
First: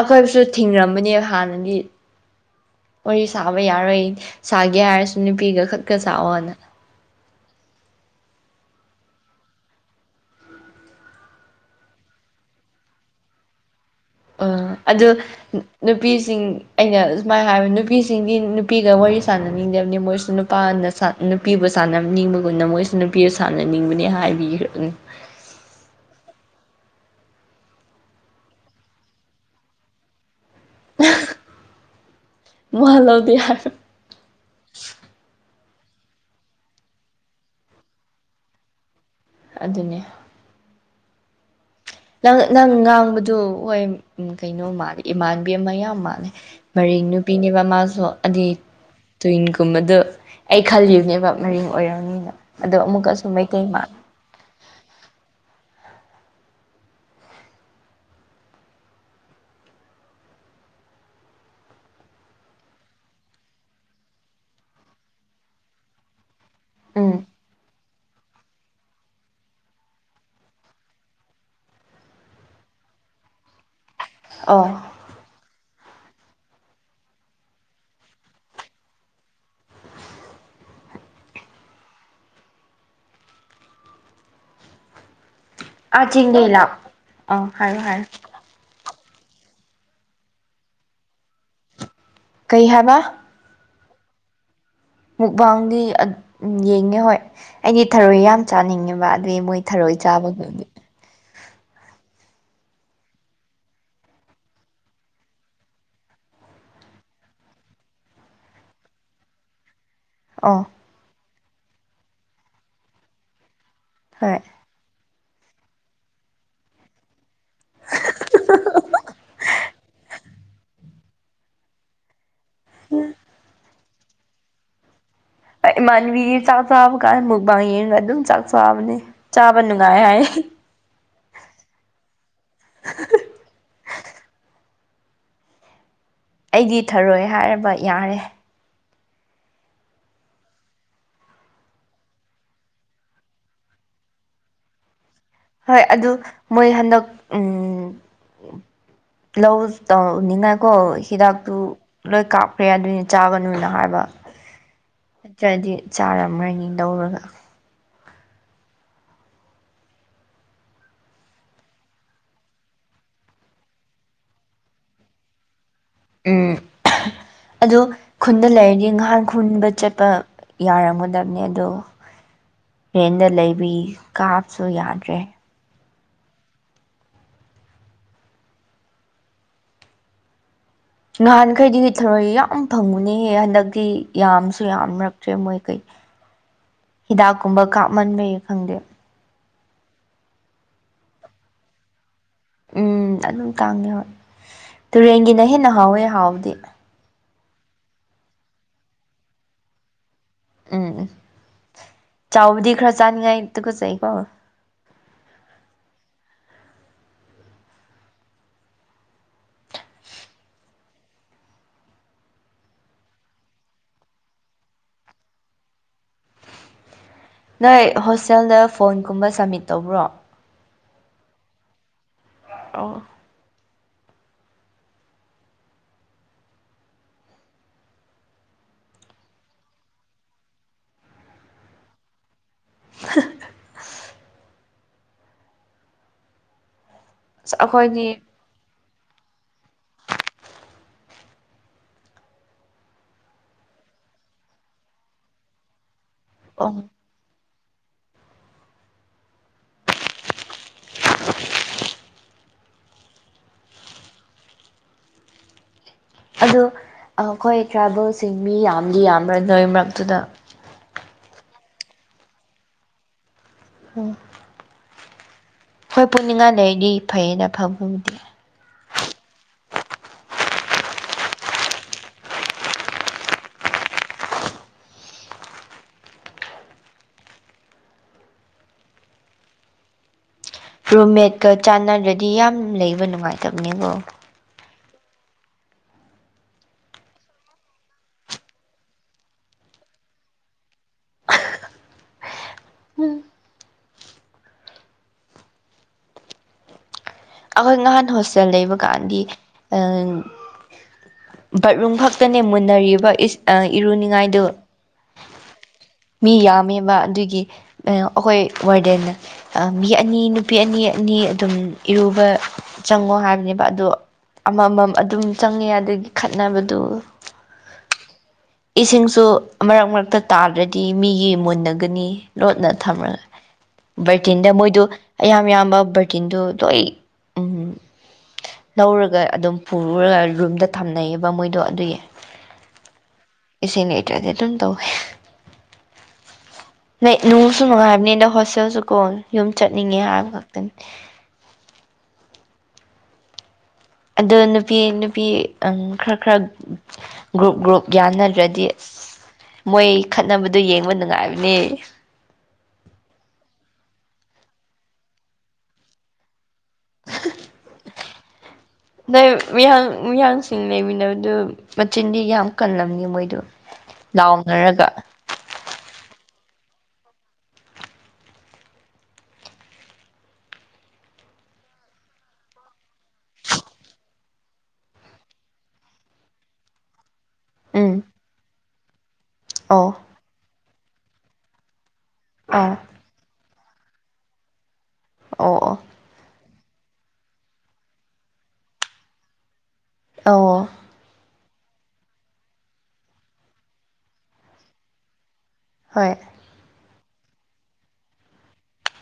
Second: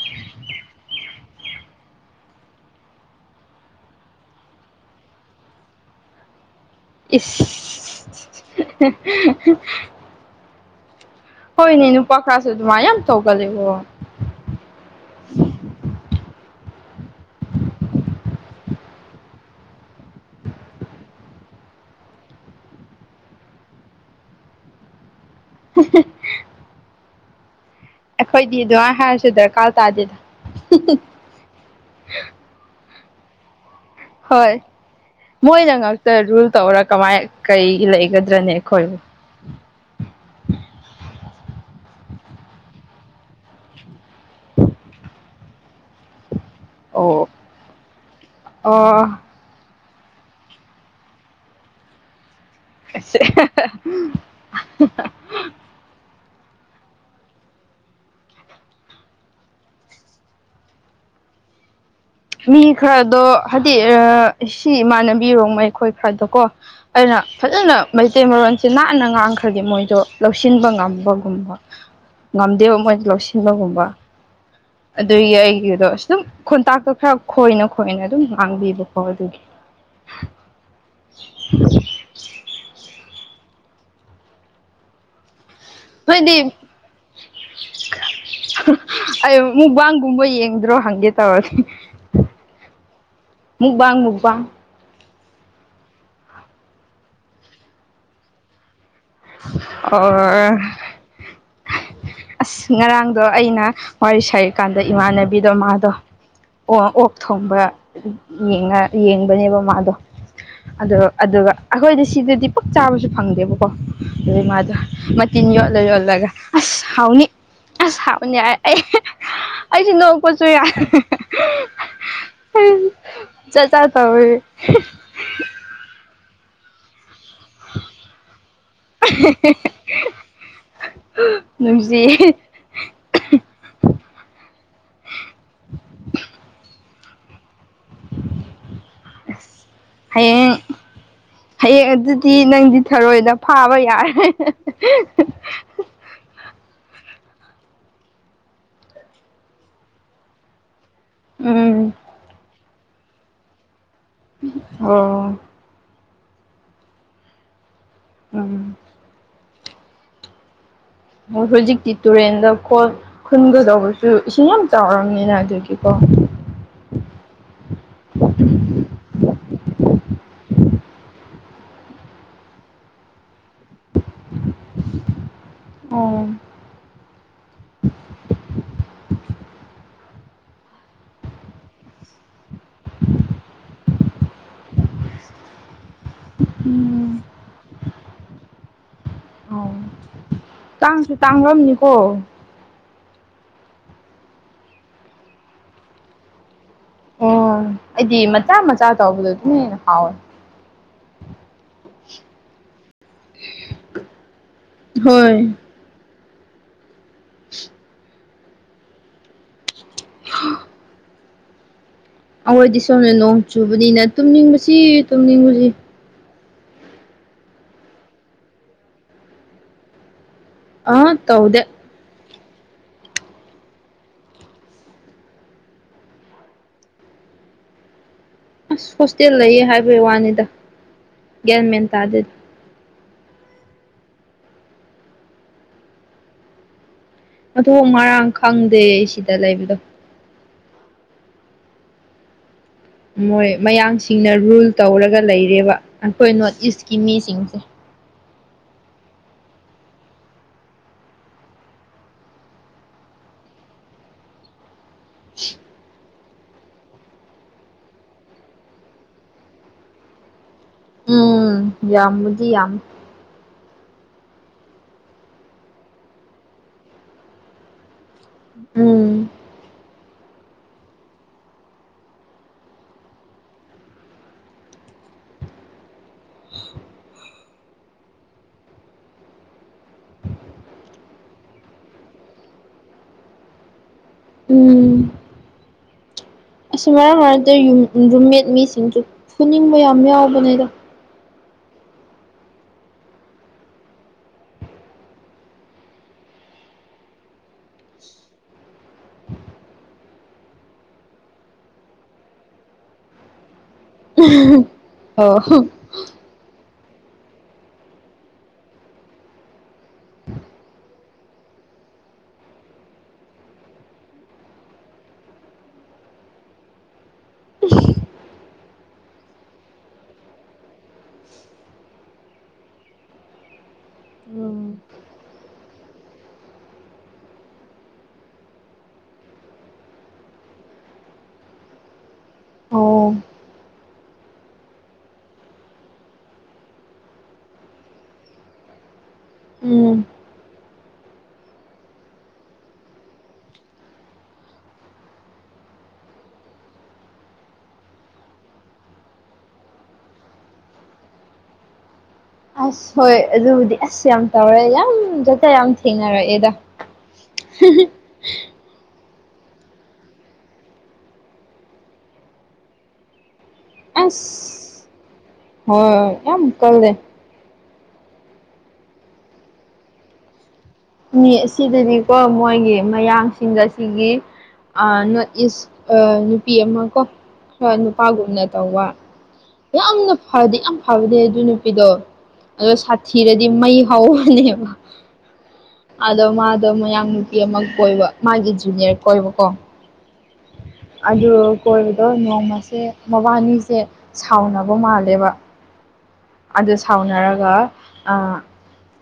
ꯑꯩꯈꯣꯏꯕꯨꯁꯨ ꯊꯤꯡꯔꯝꯕꯅꯦꯕ ꯍꯥꯟꯅꯒꯤ ꯋꯥꯔꯤ ꯁꯥꯕ ꯌꯥꯔꯣꯏ ꯁꯥꯒꯦ ꯍꯥꯏꯔꯁꯨ ꯅꯨꯄꯤꯒ ꯈꯠꯀ ꯁꯥꯥꯛꯑꯣꯅ ꯏ ꯍꯣꯏꯅꯦ ꯅꯨꯄꯥ ꯈꯔꯁꯨ ꯑꯗꯨꯃꯥꯏꯅ ꯌꯥꯝ ꯇꯧꯒꯂꯦꯕꯣ ꯑ ꯑꯗꯨ ꯅꯨꯄꯤꯁꯤꯡ ꯑꯩꯅ ꯁꯨꯃꯥꯏꯅ ꯍꯥꯏꯕ ꯅꯨꯄꯤꯁꯤꯡꯗꯤ ꯅꯨꯄꯤꯒ ꯋꯥꯔꯤ ꯁꯥꯟꯅꯅꯤꯡꯗꯕꯅꯤ ꯃꯣꯏꯁꯨ ꯅꯨꯄꯥꯅ ꯅꯨꯄꯤꯕꯨ ꯁꯥꯟꯅꯅꯤꯡꯕꯒꯨꯝꯅ ꯃꯣꯏꯁꯨ ꯅꯨꯄꯤꯗ ꯁꯥꯟꯅꯅꯤꯡꯕꯅꯦ ꯍꯥꯏꯕꯤꯈ꯭ꯔ [unintelligible] ꯑꯩꯈꯣꯏꯗꯤ ꯑꯗꯨꯃꯥꯏꯅ ꯍꯥꯏꯔꯁꯨ ꯗꯔꯀꯥꯔ ꯇꯥꯗꯦꯗ ꯃꯥꯜꯂ ꯂꯧꯗꯌꯥ ꯍꯣꯏ ꯃꯣꯏꯅ ꯉꯇ ꯔꯨꯜ ꯇꯧꯔ ꯀꯃꯥꯏ ꯀꯩ ꯂꯩꯒꯗ꯭ꯔꯅꯤ ꯑꯩꯈꯣꯏꯕꯨ ꯑꯗꯨꯅꯦ ꯅꯪ ꯅꯪ ꯉꯥꯡꯕꯗꯨ ꯍꯣꯏ ꯀꯩꯅꯣ ꯃꯥꯜꯂꯦ ꯏꯃꯥꯟꯕꯤ ꯑꯃ ꯌꯥꯝ ꯃꯥꯜꯂꯦ ꯃꯔꯦꯡ ꯑꯣ ꯅꯨꯄꯤꯅꯦꯕ ꯃꯥꯁꯨ ꯑꯗꯨꯗꯤ ꯑꯣ ꯇꯨꯋꯤꯟꯒꯨꯝꯕꯗ ꯑꯩ ꯈꯜꯂꯤꯕꯅꯦꯕ ꯃꯔꯤꯡ ꯑꯣꯏꯔꯝꯅꯤꯅ ꯑꯗꯣ ꯑꯃꯨꯛꯀꯁꯨ ꯃꯩꯇꯩ ꯃꯥꯂ ꯃꯤ ꯈꯔꯗꯣ ꯍꯥꯏꯗꯤ ꯁꯤ ꯏꯃꯥꯟꯅꯕꯤꯔꯣꯡꯕ ꯑꯩꯈꯣꯏ ꯈꯔꯗꯣ ꯀꯣ ꯑꯩꯅ ꯎꯝ ꯐꯖꯅ ꯃꯩꯇꯩ ꯃꯔꯣꯟꯁꯦ ꯅꯥꯟꯅ ꯉꯥꯡꯈ꯭ꯔꯗꯤ ꯃꯣꯏꯗꯣ ꯂꯧꯁꯤꯟꯕ ꯉꯝꯕꯒꯨꯝꯕ ꯉꯝꯗꯦꯕ ꯃꯣꯏꯗ ꯂꯧꯁꯤꯟꯕꯒꯨꯝꯕ ꯑꯣ ꯑꯗꯨꯒꯤ ꯑꯩꯒꯤꯗꯣ ꯁꯨꯝ ꯈꯨꯣꯟꯇꯥꯛꯇ ꯈꯔ ꯈꯣꯏꯅ ꯈꯣꯏꯅ ꯑꯗꯨꯝ ꯉꯥꯡꯕꯤꯕꯀꯣ ꯑꯗꯨꯗꯤ [inaudible] ꯑ ꯅꯣꯏꯗꯤ ꯆꯤꯡꯅ ꯂ ꯑꯣ ꯍꯥꯏꯔꯨ ꯍꯥꯏꯔ ꯑ ꯃꯨꯕꯥꯒꯨꯝꯕ ꯌꯦꯡꯗ꯭ꯔꯣ ꯍꯪꯦ ꯇꯋꯥꯁꯤꯦ ꯀꯩ ꯍꯥꯏꯕ ꯋꯥꯟ ꯃꯨꯛꯕꯥꯡꯗꯤ ꯌꯦꯡꯉꯦ ꯍꯣꯏ ꯑꯩꯗꯤ ꯊꯔꯣꯏ ꯌꯥꯝ ꯆꯥꯅꯤꯡꯉꯦꯕ ꯑꯗꯨ ꯃꯣꯏ ꯊꯔꯣꯏ ꯑꯣꯔ ꯆꯥꯕꯗꯨꯗꯤ ꯑꯁ ꯉꯔꯥꯡꯗꯣ ꯑꯩꯅ ꯋꯥꯔꯤ ꯁꯔꯤꯀꯥꯟꯗ ꯏꯃꯥꯟꯅꯕꯤꯗꯣ ꯃꯥꯗꯣ ꯑꯣ ꯑꯣꯛ ꯊꯣꯡꯕꯡꯉ ꯌꯦꯡꯕꯅꯦꯕ ꯃꯥꯗꯣ ꯑꯣ ꯑꯗꯣ ꯑꯗꯨꯒ ꯑꯩꯈꯣꯏꯗꯤ ꯁꯤꯗꯗꯤ ꯄꯛ ꯆꯥꯕꯁꯨ ꯐꯪꯗꯦꯕ ꯀ ꯍꯣꯏ ꯑꯗꯨꯗꯤ ꯃꯥꯗ ꯃ ꯏꯤꯟ ꯌꯣꯜꯂ ꯌꯣꯜꯂꯒ ꯑꯁ ꯍꯥꯎꯅꯤ ꯑꯁ ꯍꯥꯕꯅꯦꯏ ꯑꯩ ꯑꯩꯁꯨ ꯅ ꯀꯁꯨ ꯆꯖ ꯇꯥꯎꯋꯦ ꯃꯟꯕꯤꯔ ꯆ ꯁꯥꯕ ꯀꯥꯏ ꯃꯨꯛꯕꯥꯥꯡ ꯌꯦꯡꯒ ꯑꯗꯨꯝ ꯆꯥꯛ ꯆꯣꯛꯕꯅꯦ ꯆꯥꯕ ꯅꯨꯡꯉꯥꯏ ꯍꯥꯏ ꯁꯤ ꯑꯩꯗꯤ ꯊꯔꯣꯏ ꯍꯥꯏꯔꯕ ꯌꯥꯔꯦ ꯍꯌꯦꯡ ꯍꯌꯦꯡ ꯑꯗꯨꯗꯤ ꯅꯪꯗꯤ ꯊꯔꯣꯏꯗ ꯐꯥꯕ ꯌꯥꯔꯦ ꯍꯣꯏ ꯑꯗꯨ ꯃꯣꯏ ꯍꯟꯗꯛ ꯎ ꯂꯧ ꯇꯧꯅꯤꯡꯉꯥꯏ ꯀꯣ ꯍꯤꯗꯥꯛꯇꯨ ꯎꯝ ꯂꯣꯏ ꯀꯥꯞꯈ꯭ꯔꯦ ꯑꯗꯨꯏꯅꯤ ꯆꯥꯒꯅꯨꯅ ꯍꯥꯏꯕ ꯑꯣ ꯆꯥꯔꯝ꯭ꯔꯅꯤ ꯂꯧꯧꯔꯒ ꯎꯝ ꯍꯧꯖꯤꯛꯇꯤ ꯇꯨꯔꯦꯟꯗꯠ ꯈꯨꯟꯒꯗꯧꯕꯁꯨ ꯏꯁꯤꯡ ꯌꯥꯝ ꯆꯥꯎꯔꯕꯝꯅꯤꯅ ꯑꯗꯨꯒꯤꯀꯣ ꯎꯝ ꯑꯗꯣ ꯈꯨꯟꯗ ꯂꯩꯔꯗꯤ ꯉꯍꯥꯟ ꯈꯨꯟꯕ ꯆꯠꯄ ꯌꯥꯔꯝꯃꯨꯗꯕꯅꯦ ꯑꯗꯣ ꯍꯦꯟꯗ ꯂꯩꯕꯤ ꯀꯥꯞꯁꯨ ꯌꯥꯗ꯭ꯔꯦ ꯑꯣ ꯅꯍꯥꯟꯈꯩꯗꯤ ꯊꯔꯣꯏ ꯌꯥꯝ ꯐꯪꯉꯨꯅꯦꯍꯦ ꯍꯟꯗꯛꯇꯤ ꯌꯥꯝꯁꯨ ꯌꯥꯝꯔꯛꯇ꯭ꯔꯦ ꯃꯣꯏꯈꯩ [inaudible] ꯍꯤꯗꯥꯛ ꯀꯨꯝꯕ ꯀꯥꯞꯃꯟꯕꯩ ꯈꯪꯗꯦ ꯑꯣ ꯇꯥꯡꯁꯨ ꯇꯥꯡꯂꯝꯅꯤꯀꯣ ꯎꯝ ꯑꯗꯨꯝ ꯇꯥꯡꯉꯦ ꯍ ꯇꯨꯔꯦꯟꯒꯤꯅ ꯍꯦꯟꯅ ꯍꯥꯎꯋꯦ ꯍꯥꯎꯕꯗꯤ ꯑꯣ ꯑꯩꯗꯤ ꯃꯆꯥ ꯃꯆꯥ ꯇꯧꯕꯗꯣ ꯑꯗꯨꯝ ꯍꯦꯟꯅ ꯍꯥꯎꯋꯦ ꯎꯝ ꯆꯥꯎꯕꯗꯤ ꯈꯔ ꯆꯥꯅꯤꯡꯉꯥꯏ ꯑꯗꯨꯒꯒꯆꯩꯀꯣ ꯍꯣꯏ [inaudible] ꯍꯥ ꯑꯩꯈꯣꯏꯗꯤ ꯁꯣꯝꯅ ꯅꯣꯡ ꯆꯨꯕꯅꯤꯅ ꯇꯨꯝꯅꯤꯡꯕꯁꯤ ꯇꯨꯝꯅꯤꯡꯕꯁꯤ ꯅꯣꯏ ꯍꯣꯁꯇꯦꯜꯗ ꯐꯣꯟꯒꯨꯝꯕ ꯁꯝꯃꯤꯠ ꯇꯧꯕ꯭ꯔꯣ ꯑꯥ ꯇꯧꯗꯦ ꯑ [inaudible] [unintelligible] ꯑꯁ ꯍꯣꯁꯇꯦꯜ ꯂꯩꯌꯦ ꯍꯥꯏꯕꯒꯤ ꯋꯥꯅꯤꯗ ꯒ꯭ꯌꯥꯟ ꯃꯦꯟ ꯇꯥꯗꯗꯤ [unintelligible] [inaudible] ꯑꯁ ꯑꯗꯨ ꯑꯩꯈꯣꯏꯗꯤ ꯉꯔꯥꯡ ꯈꯪꯗꯦ ꯁꯤꯗ ꯂꯩꯕꯗꯣ ꯃꯣꯏ ꯃꯌꯥꯝꯡꯁꯤꯡꯅ ꯔꯨꯜ ꯇꯧꯔꯒ ꯂꯩꯔꯦꯕ ꯑꯩꯈꯣꯏ ꯅꯣꯔꯠ ꯑꯣ ꯏꯁꯀꯤ ꯃꯤꯁꯤꯡꯁꯦ [unintelligible] [inaudible] ꯑꯗꯨ ꯑꯩꯈꯣꯏ ꯇ꯭ꯔꯥꯏꯕꯦꯜꯁꯤꯡ ꯃꯤ ꯌꯥꯝꯗꯤ ꯌꯥꯝ꯭ꯔ ꯅꯣꯏ ꯃꯔꯛꯇꯨꯗ ꯎꯝ ꯌꯥꯝꯗꯤ ꯌꯥꯝꯝ ꯎꯝ [inaudible] [unintelligible] ꯍꯣꯏ ꯄꯨꯅꯤꯡꯉꯥꯏ ꯂꯩꯔꯤꯗꯤ ꯐꯩꯌꯦꯅ ꯐꯝ ꯐꯪꯗꯦ ꯎꯝ ꯑ [unintelligible] [inaudible] ꯔꯨꯝ ꯃꯦꯠꯀ ꯆꯥꯟꯅꯗ꯭ꯔꯗꯤ ꯌꯥꯝ ꯂꯩꯕ ꯅꯨꯡꯉꯥꯏꯇꯕꯅꯦꯕꯣ ꯎꯨ [unintelligible] [inaudible] ꯑꯁꯤꯁ ꯃꯔꯛ ꯃꯔꯛꯇ ꯔꯨꯝꯃꯦꯠ ꯃꯤꯁꯤꯡꯁꯨ ꯐꯨꯅꯤꯡꯕ ꯌꯥꯝ ꯌꯥꯎꯕꯅꯦꯗꯣ ꯑꯩꯈꯣꯏ ꯅꯍꯥꯟ ꯍꯣꯁꯇꯦꯜ ꯂꯩꯕ ꯀꯥꯟꯗꯤ ꯎ ꯕꯠꯔꯨꯝ ꯈꯛꯇꯅꯦ ꯃꯨꯟꯅꯔꯤꯕ ꯏꯔꯨꯅꯤꯡꯉꯥꯏꯗꯨ ꯑꯣ ꯃꯤ ꯌꯥꯝꯃꯤ ꯑꯗꯨꯒꯤ ꯑꯩꯈꯣꯏ ꯋꯥꯔꯗꯦꯟꯅ ꯃꯤ ꯑꯅꯤ ꯅꯨꯄꯤ ꯑꯅꯤ ꯑꯅꯤ ꯑꯗꯨꯝ ꯏꯔꯨꯕ ꯆꯪꯉꯣ ꯍꯥꯏꯕꯅꯦꯕ ꯑꯗꯣ ꯑꯃ ꯑꯃꯃꯝ ꯑꯗꯨꯝ ꯆꯪꯉꯦ ꯑꯗꯒꯤ ꯈꯠꯅꯕꯗꯨ ꯏꯁꯤꯡꯁꯨ ꯃꯔꯛ ꯃꯔꯛꯇ ꯇꯥꯗ꯭ꯔꯗꯤ ꯃꯤꯒꯤ ꯃꯨꯟꯅꯒꯅꯤ ꯂꯣꯠꯅ ꯊꯝꯃꯒ ꯕꯔꯇꯤꯟꯗ ꯃꯣꯏꯗꯨ ꯑꯌꯥꯝ ꯏꯌꯥꯝꯕ ꯕꯔꯇꯤꯟꯗꯨ ꯂꯣꯏ ꯎꯝꯝ ꯂꯧꯔꯒ ꯑꯗꯨꯝ ꯄꯨꯔꯨꯔꯒ ꯔꯨꯝꯗ ꯊꯝꯅꯩꯌꯦꯕ ꯃꯣꯏꯗꯣ ꯑꯗꯨꯒꯤ ꯑꯣ ꯏꯁꯤꯪ ꯂꯩꯠꯔꯗꯤ ꯑꯗꯨꯝ ꯇꯋꯦ ꯅ ꯅꯨꯡꯁꯨ ꯅꯨꯡꯉꯥꯏꯕꯅꯤ ꯑꯗ ꯍꯣꯁꯇꯦꯜꯁꯨ ꯀꯣ ꯌꯨꯝ ꯆꯠꯅꯤꯡꯉꯦ ꯎꯝ ꯍꯥꯏꯕ ꯈꯛꯇꯅꯤ [unintelligible] ꯑꯗ ꯅꯨꯄꯤ ꯅꯨꯄꯤ ꯈꯔ ꯈꯔ ꯒ꯭ꯔꯨꯞ ꯒ꯭ꯔꯨꯞ ꯌꯥꯅꯗ꯭ꯔꯗꯤꯁ ꯃꯣꯏ ꯈꯠꯅꯕꯗꯨ ꯌꯦꯡꯕ ꯅꯨꯡꯉꯥꯏꯕꯅꯦ ꯑꯁ ꯍꯣꯏ ꯑꯗꯨꯕꯨꯗꯤ ꯑꯁ ꯌꯥꯝ ꯇꯧꯔꯦ ꯌꯥꯝ ꯆꯠꯇ ꯌꯥꯝ ꯊꯦꯡꯅꯔꯛꯑꯦꯗ [unintelligible] [inaudible] ꯅꯣꯏ ꯃꯤꯌꯥ ꯃꯤꯌꯥꯡꯁꯤꯡ ꯂꯩꯃꯤꯟꯅꯕꯗꯨ ꯃꯆꯤꯟꯗꯤ ꯌꯥꯝ ꯀꯜꯂꯝꯅꯤ ꯃꯣꯏꯗꯨ ꯑꯁ ꯍꯣꯏ ꯌꯥꯝ ꯀꯜꯗ ꯑꯁꯤꯗꯗꯤꯀꯣ ꯃꯣꯏꯒꯤ ꯃꯌꯥꯡꯁꯤꯡꯗ ꯑꯁꯤꯒꯤꯒꯤ ꯅꯣꯔꯠ ꯏꯁ ꯅꯨꯄꯤ ꯑꯃ ꯀꯣ ꯎꯝ ꯅꯨꯄꯥꯒꯨꯝꯅ ꯇꯧꯕ ꯑꯣ ꯌꯥꯝꯅ ꯐꯗꯤ ꯌꯥꯝ ꯐꯕꯅꯦ ꯑꯗꯨ ꯅꯨꯄꯤꯗꯣ ꯑꯗꯣ ꯑꯥ ꯁꯥꯊꯤꯔꯗꯤ ꯃꯩ ꯍꯅꯦꯕ ꯑꯣ ꯑꯣ ꯑꯗꯣ ꯃꯥ ꯗ ꯃꯌꯥꯡ ꯅꯨꯄꯤ ꯑꯃ ꯀꯣꯏꯕ ꯃꯥꯒꯤ ꯖꯨꯅꯤꯌꯔ ꯀꯣꯏꯕꯀꯣ ꯑꯣ ꯑꯗꯨꯗ ꯀꯣꯏꯕꯗꯣ ꯅꯣꯡꯃꯁꯦ ꯃꯕꯥꯅꯤꯁꯦ ꯁꯥꯎꯅꯕ ꯃꯥꯜꯂꯦꯕ ꯍꯣꯏ ꯑꯗꯨ ꯁꯥꯎꯅꯔꯒ ꯑ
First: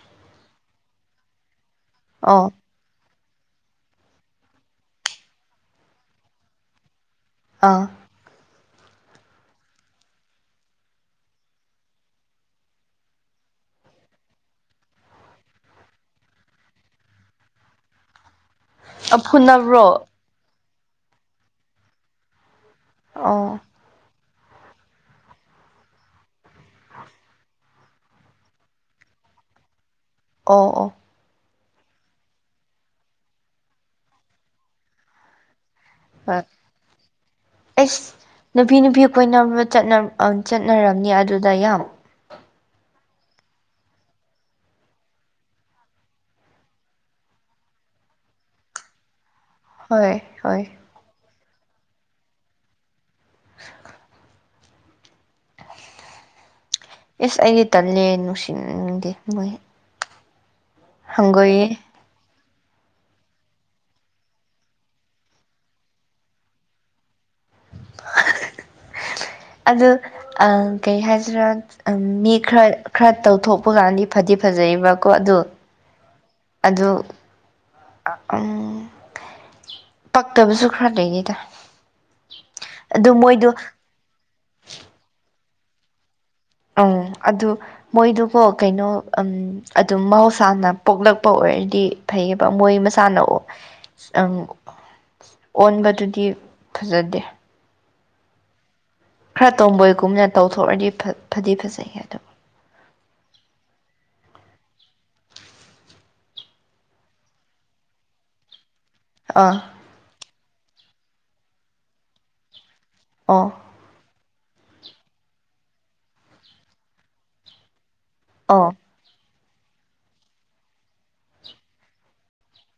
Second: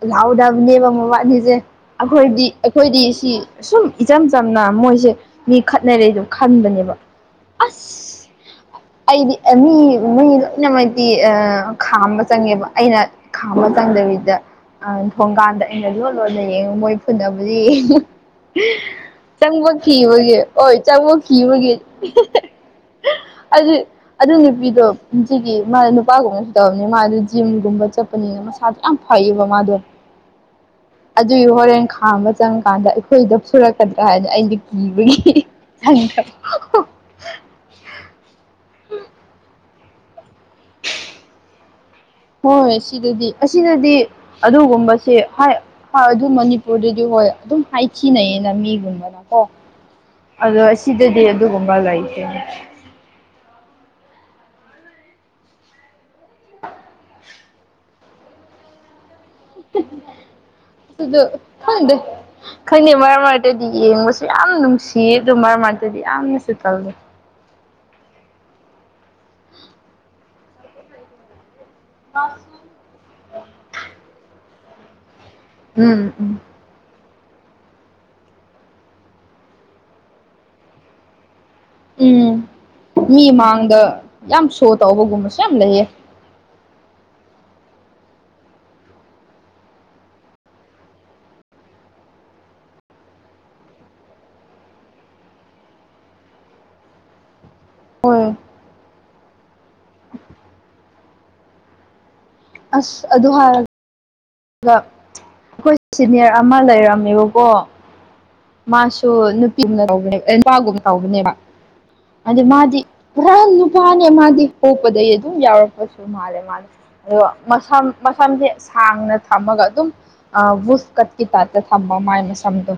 ꯂꯥꯎꯗꯕꯅꯦꯕ ꯃ ꯋꯥꯠꯂꯤꯁꯦ ꯑꯩꯈꯣꯏꯗꯤ ꯑꯣ ꯑꯩꯈꯣꯏꯗꯤ ꯁꯤ ꯁꯨꯝ ꯏꯆꯝ ꯆꯝꯅ ꯃꯣꯏꯁꯦ ꯃꯤ ꯈꯠꯅꯔꯦ ꯑꯗꯨ ꯈꯟꯕꯅꯦꯕ ꯑꯥ ꯑꯁ ꯑꯩꯗꯤ ꯃꯤ ꯃꯤꯣꯏ ꯂꯣꯏꯅꯃꯛꯗꯤ ꯑ ꯈꯥꯝꯝꯕ ꯆꯪꯉꯦꯕ ꯑꯩꯅ ꯈꯥꯝꯝꯕ ꯆꯪꯗꯕꯤꯗ ꯑ ꯊꯣꯡꯀꯥꯟꯗ ꯑꯩꯅ ꯂꯣꯟ ꯂꯣꯟꯂ ꯌꯦꯡꯉ ꯃꯣꯏ ꯐꯨꯅꯕꯗꯤ ꯐꯨꯅꯕ꯭ꯔꯣ ꯆꯪꯕꯈꯤꯕꯒꯦ ꯍꯣꯏ ꯆꯪꯕꯈꯤꯕꯒꯦ ꯑꯣ [inaudible] ꯑꯗꯨ ꯅꯨꯄꯤꯗꯣ ꯁꯤꯒꯤ ꯃꯥ ꯅꯨꯄꯥꯒꯨꯝꯕꯁꯨ ꯇꯕꯅꯤ ꯃꯥꯗ ꯖꯤꯝꯒꯨꯝꯕ ꯆꯠꯄꯅꯤꯅ ꯃꯁꯥꯁꯨ ꯌꯥꯝ ꯐꯩꯌꯦꯕ ꯃꯥꯗꯣ ꯑꯣ ꯑꯣ ꯑꯗꯨꯗ ꯍꯣꯔꯦꯟ ꯈꯥꯝꯕ ꯆꯪꯉ ꯀꯥꯟꯗ ꯑꯩꯈꯣꯏꯗ ꯁꯨꯔꯛꯀꯗ꯭ꯔꯥ ꯍꯥꯏꯅ ꯑꯩꯁꯨ ꯀꯤꯕꯒꯤ ꯍꯣꯏ ꯆꯪꯗꯕ ꯑꯩꯁ ꯅꯨꯄꯤ ꯅꯨꯄꯤ ꯀꯣꯏꯅ ꯆꯠꯅꯔꯝꯅꯤ ꯑꯗꯨꯗ ꯌꯥꯝ ꯍꯣꯏ ꯁꯤꯗꯗꯤ ꯑꯁꯤꯅꯗꯤ ꯑꯗꯨꯒꯨꯝꯕꯁꯦ ꯑꯗꯨ ꯃꯅꯤꯄꯨꯔꯗꯗꯤ ꯍꯣꯏ ꯑꯗꯨꯝ ꯍꯥꯏꯊꯤꯅꯩꯌꯦꯅ ꯃꯤꯒꯨꯝꯕꯅ ꯑꯣ ꯍꯣꯏ ꯑꯗꯣ ꯍꯣꯏ ꯑꯁꯤꯗꯗꯤ ꯑꯗꯨꯒꯨꯝꯕ ꯂꯩꯇꯦꯅꯦ [unintelligible] ꯏꯁ ꯑꯩꯗꯤ ꯇꯜꯂꯦ ꯅꯨꯡꯁꯤꯅꯤꯡꯗꯦ ꯃꯣꯏ [unintelligible] ꯑꯗꯨ ꯑꯗꯨ ꯍꯪꯒꯣꯏꯌꯦ ꯍꯗꯦ ꯈꯪꯅꯩ ꯃꯔꯛ ꯃꯔꯛꯇꯗꯤ ꯌꯦꯡꯕꯁꯨ ꯌꯥꯝ ꯅꯨꯡꯁꯤꯌꯦ ꯑꯗꯨ ꯃꯔꯛ ꯃꯔꯛꯇꯗꯤ ꯌꯥꯝꯅꯁꯨ ꯀꯜꯂꯤ [unintelligible] ꯑ ꯀꯩ ꯍꯥꯏꯁꯤꯔꯥ ꯃꯤ ꯈꯔ ꯈꯔ ꯇꯧꯊꯣꯛꯄ ꯀꯥꯟꯗꯤ ꯐꯗꯤ ꯐꯖꯩꯕꯀꯣ ꯑꯗꯣ ꯎꯝ ꯎꯝ ꯑꯗꯨ ꯎꯝ ꯄꯛꯇꯕꯁꯨ ꯈꯔ ꯂꯩꯅꯤꯗ ꯎꯝ ꯃꯤ ꯃꯥꯡꯗ ꯌꯥꯝ ꯁꯣ ꯇꯧꯕꯒꯨꯝꯕꯁꯨ ꯌꯥꯝ ꯂꯩꯌꯦ ꯎꯝ ꯑꯗꯨ ꯃꯣꯏꯗꯨꯕꯨꯣ ꯀꯩꯅꯣꯝ ꯑꯗꯨꯝ ꯃꯍꯧꯁꯥꯅ ꯄꯣꯛꯂꯛꯄ ꯑꯣꯏ ꯑꯣꯏꯔꯗꯤ ꯐꯩꯌꯦꯕ ꯃꯣꯏ ꯃꯁꯥꯟꯅꯑꯣ ꯑꯪ ꯑꯣꯟꯕꯗꯨꯗꯤ ꯐꯖꯗꯦ ꯍꯣꯏ ꯈꯔ ꯇꯣꯝꯕꯣꯏꯒꯨꯝꯅ ꯇꯧꯊꯣꯛꯑꯗꯤ ꯐꯗꯤ ꯐꯖꯩ ꯑꯗꯨꯕꯨ ꯑꯁ ꯑꯗꯨ ꯍꯥꯏꯔꯒꯦ ꯑꯗꯨꯒ ꯑꯩꯈꯣꯏ ꯁꯤꯅꯤꯌꯔ ꯑꯃ ꯂꯩꯔꯝꯃꯦꯕꯀꯣ ꯃꯥꯁꯨ ꯑꯥ ꯅꯨꯄꯤꯒꯨꯝꯅ ꯇꯧꯕꯅꯦꯕ ꯅꯨꯄꯥꯒꯨꯝꯅ ꯇꯧꯕꯅꯦꯕ ꯑꯗꯨ ꯃꯥꯗꯤ ꯔꯜ ꯑꯣ ꯅꯨ ꯐꯅꯦ ꯃꯥꯗꯤ ꯄꯣꯛꯄꯗꯒꯤ ꯑꯗꯨꯝ ꯌꯥꯎꯔꯛꯄꯁꯨ ꯃꯥꯜꯂꯦ ꯃꯥꯂ ꯑꯗꯨꯒ ꯃꯁꯝ ꯃꯁꯝꯁꯦ ꯑꯣ ꯁꯥꯡꯅ ꯊꯝꯃꯒ ꯑꯗꯨꯝ ꯑ ꯋꯨꯐ ꯀꯠꯈꯤ ꯇꯥꯗ ꯊꯝꯕ ꯃꯥꯏ ꯃꯁꯝꯗꯣ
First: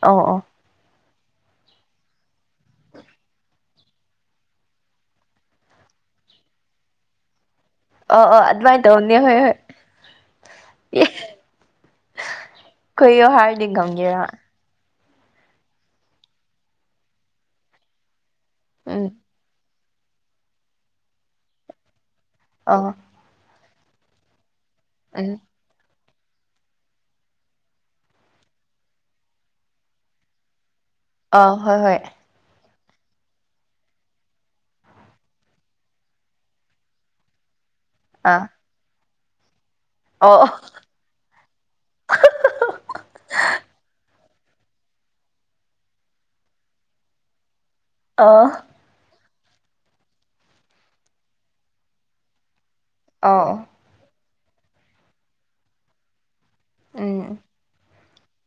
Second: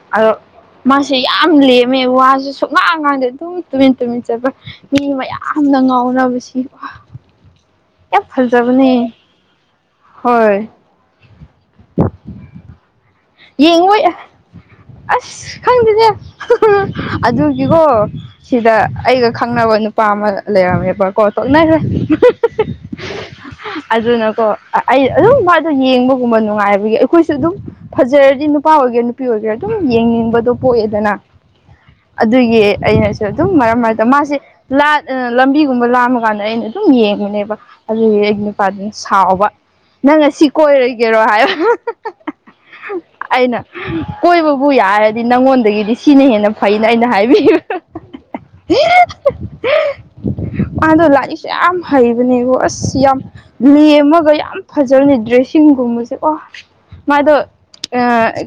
ꯑꯣ ꯑꯗꯣ ꯑꯣ ꯃꯥ ꯁꯤ ꯌꯥꯝ ꯂꯦꯝꯃꯦ ꯋꯥꯁꯨ ꯁꯨ ꯉꯥꯡꯀꯥꯟꯗ ꯑꯗꯨꯝ ꯇꯨꯃꯤꯟ ꯇꯨꯃꯤꯟ ꯆꯠꯄ ꯃꯤ ꯃꯌꯥꯝꯅ ꯉꯥꯎꯋꯦ ꯌꯥꯝ ꯑꯣ ꯑꯣ ꯑꯗꯨꯃꯥꯏꯅ ꯐꯖꯕꯅꯦ ꯇꯧꯅꯦ ꯍꯣꯏ ꯍꯣꯏ ꯍꯣꯏ ꯀꯣꯏꯣ ꯍꯔꯗꯤꯛ ꯌꯦꯡꯕꯩ ꯈꯝꯕꯤꯔ ꯍꯥ ꯑꯁ ꯈꯪꯗꯅꯦ ꯑꯗꯨꯒꯤꯀꯣ ꯁꯤꯗ ꯎꯝ ꯑꯩꯒ ꯈꯪꯅꯕ ꯅꯨꯄꯥ ꯑꯃ ꯂꯩꯔꯝꯃꯦꯕꯀꯣ ꯇꯣꯛꯅꯈꯔꯦ ꯑ ꯑꯗꯨꯅꯀꯣ ꯑꯩ ꯑꯗꯨꯝ ꯃꯥꯗꯣ ꯌꯦꯡꯕꯒꯨꯝꯕ ꯅꯨꯡꯉꯥꯏꯕꯒꯤ ꯑꯩꯈꯣꯏꯁꯨ ꯑꯗꯨꯝ ꯐꯖꯔꯗꯤ ꯅꯨꯄꯥ ꯑꯣꯏꯒꯦꯔꯥ ꯅꯨꯄꯤ ꯑꯣꯏꯒꯦꯔꯥ ꯑꯗꯨꯝ ꯌꯦꯡꯅꯤꯡꯕꯗꯣ ꯄꯣꯛꯑꯦꯗꯅ ꯑ ꯍꯣꯏ ꯍꯣꯏ ꯑꯗꯨꯒꯤ ꯑꯩꯅꯁꯨ ꯑꯗꯨꯝ ꯃꯔꯝ ꯃꯔꯛꯇ ꯃꯥꯁꯦ ꯂꯝꯕꯤꯒꯨꯝꯕ ꯂꯥꯃ ꯀꯥꯟꯗ ꯑꯩꯅ ꯑꯗꯨꯝ ꯌꯦꯡꯕꯅꯦꯕ ꯑꯗꯨꯗꯤ ꯑꯩꯒꯤ ꯑꯥ ꯅꯨꯄꯥꯗꯨꯅ ꯁꯥꯎꯕ ꯅꯪ ꯉꯁꯤ ꯑꯣ ꯀꯣꯏꯔꯒꯦꯔꯣ ꯍꯥꯏꯌꯣ ꯑꯩꯅ ꯀꯣꯏꯕꯕꯨ ꯌꯥꯔꯗꯤ ꯅꯪꯉꯣꯟꯗꯒꯤꯗꯤ ꯁꯤꯅ ꯍꯦꯟꯅ ꯐꯩꯅ ꯑꯩꯅ ꯍꯥꯏꯕꯤ ꯑꯥ ꯃꯥꯗꯣ ꯂꯥꯏꯏꯁꯨ ꯌꯥꯝ ꯍꯩꯕꯅꯦꯕꯣ ꯑꯁ ꯁꯤ ꯌꯥꯝ ꯑꯣ ꯂꯦꯝꯃꯒ ꯌꯥꯝ ꯐꯖꯜꯂꯤ ꯗ꯭ꯔꯦꯁꯤꯡꯒꯨꯝꯕꯁꯦ ꯑꯣ ꯃꯥꯗꯣ ꯎꯝ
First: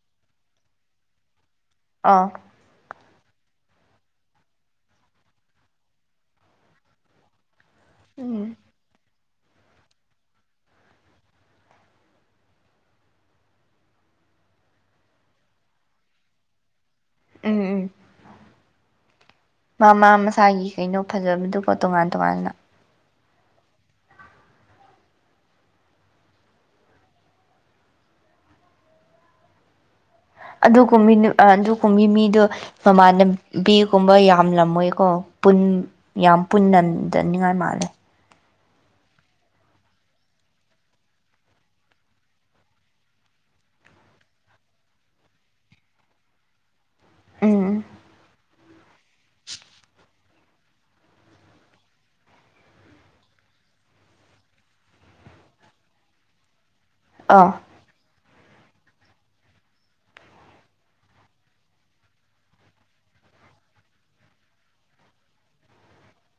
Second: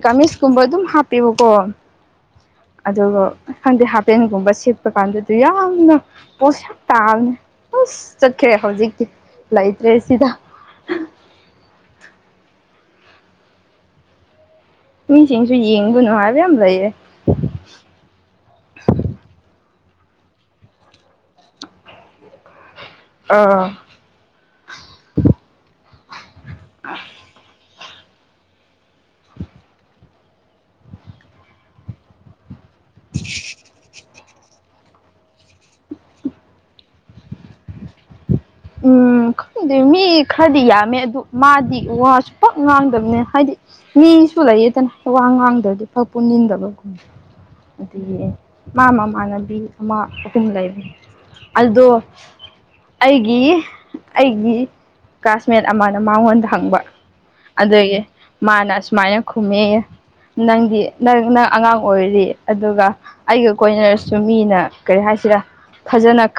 ꯀꯥꯃꯤꯁꯀꯨꯝꯕ ꯑꯗꯨꯝ ꯍꯥꯞꯄꯦꯕꯀꯣ ꯑꯥ ꯑꯗꯨꯒ ꯈꯪꯗꯦ ꯍꯥꯄꯦꯟꯒꯨꯝꯕ ꯁꯦꯠꯄ ꯀꯥꯟꯗꯗꯤ ꯌꯥꯝꯅ ꯄꯣꯁ ꯌꯥꯝꯇꯥꯕꯅꯤ ꯑꯁ ꯎꯝ ꯆꯠꯈ꯭ꯔꯦ ꯍꯧꯖꯤꯛꯇꯤ ꯂꯩꯇ꯭ꯔꯦ ꯁꯤꯗ ꯃꯤꯁꯤꯡꯁꯨ ꯌꯦꯡꯒꯅꯨ ꯍꯥꯏꯕ ꯌꯥꯝ ꯂꯩꯌꯦ ꯎꯝ [unintelligible] ꯃꯃꯥ ꯃꯁꯥꯒꯤ ꯀꯩꯅꯣ ꯐꯖꯕꯗꯨꯀꯣ ꯇꯣꯉꯥꯟ ꯇꯣꯉꯥꯟꯅ ꯑꯥ ꯑ ꯑꯗꯨꯒꯨꯝ ꯑꯗꯨꯒꯨꯝꯒꯤ ꯃꯤꯗꯣ ꯃꯃꯥꯟꯅꯕꯤꯒꯨꯝꯕ ꯌꯥꯎ ꯊꯝꯂꯝꯃꯣꯏꯀꯣ ꯌꯥꯝ ꯄꯨꯟꯅꯗꯅꯤꯡꯉꯥꯏ ꯃꯥꯜꯂꯦ ꯎꯝ ꯈꯪꯗꯦ ꯃꯤ ꯈꯔꯗꯤ ꯌꯥꯝꯃꯦ ꯑꯗꯨ ꯃꯥꯗꯤ ꯋꯥꯁꯨ ꯄꯛ ꯉꯥꯡꯗꯕꯅꯦ ꯍꯥꯏꯗꯤ ꯃꯤꯁꯨ ꯂꯩꯌꯦꯗꯅ ꯋꯥꯡ ꯋꯥꯡꯗ꯭ꯔꯗꯤ ꯐꯛ ꯄꯨꯅꯤꯡꯟꯗꯕꯒꯨꯝ ꯎꯝ ꯑꯗꯨ ꯌꯦ ꯃꯥ ꯃꯥꯃꯥꯟꯅꯕꯤ ꯑꯃ ꯑꯍꯨꯝ ꯂꯩꯕꯅꯤ ꯑꯗꯨꯗꯣ ꯑꯩ ꯒꯤ ꯑꯩꯒꯤ ꯀ꯭ꯂꯥꯁꯃꯦꯠ ꯑꯃꯅ ꯃꯉꯣꯟꯗ ꯍꯪꯕ ꯑꯥ ꯑꯗꯨꯒꯤ ꯃꯥꯅ ꯑꯁꯨꯃꯥꯏꯅ ꯈꯨꯝꯃꯦꯌꯦ ꯅꯪꯗꯤ ꯅꯪ ꯅꯪ ꯑꯉꯥꯡ ꯑꯣꯏꯔꯤ ꯑꯗꯨꯒ ꯑꯩꯒ ꯀꯣꯏꯅꯔꯁꯨ ꯃꯤꯅ ꯀꯔꯤ ꯍꯥꯏ ꯁꯤꯔ ꯐꯖꯅ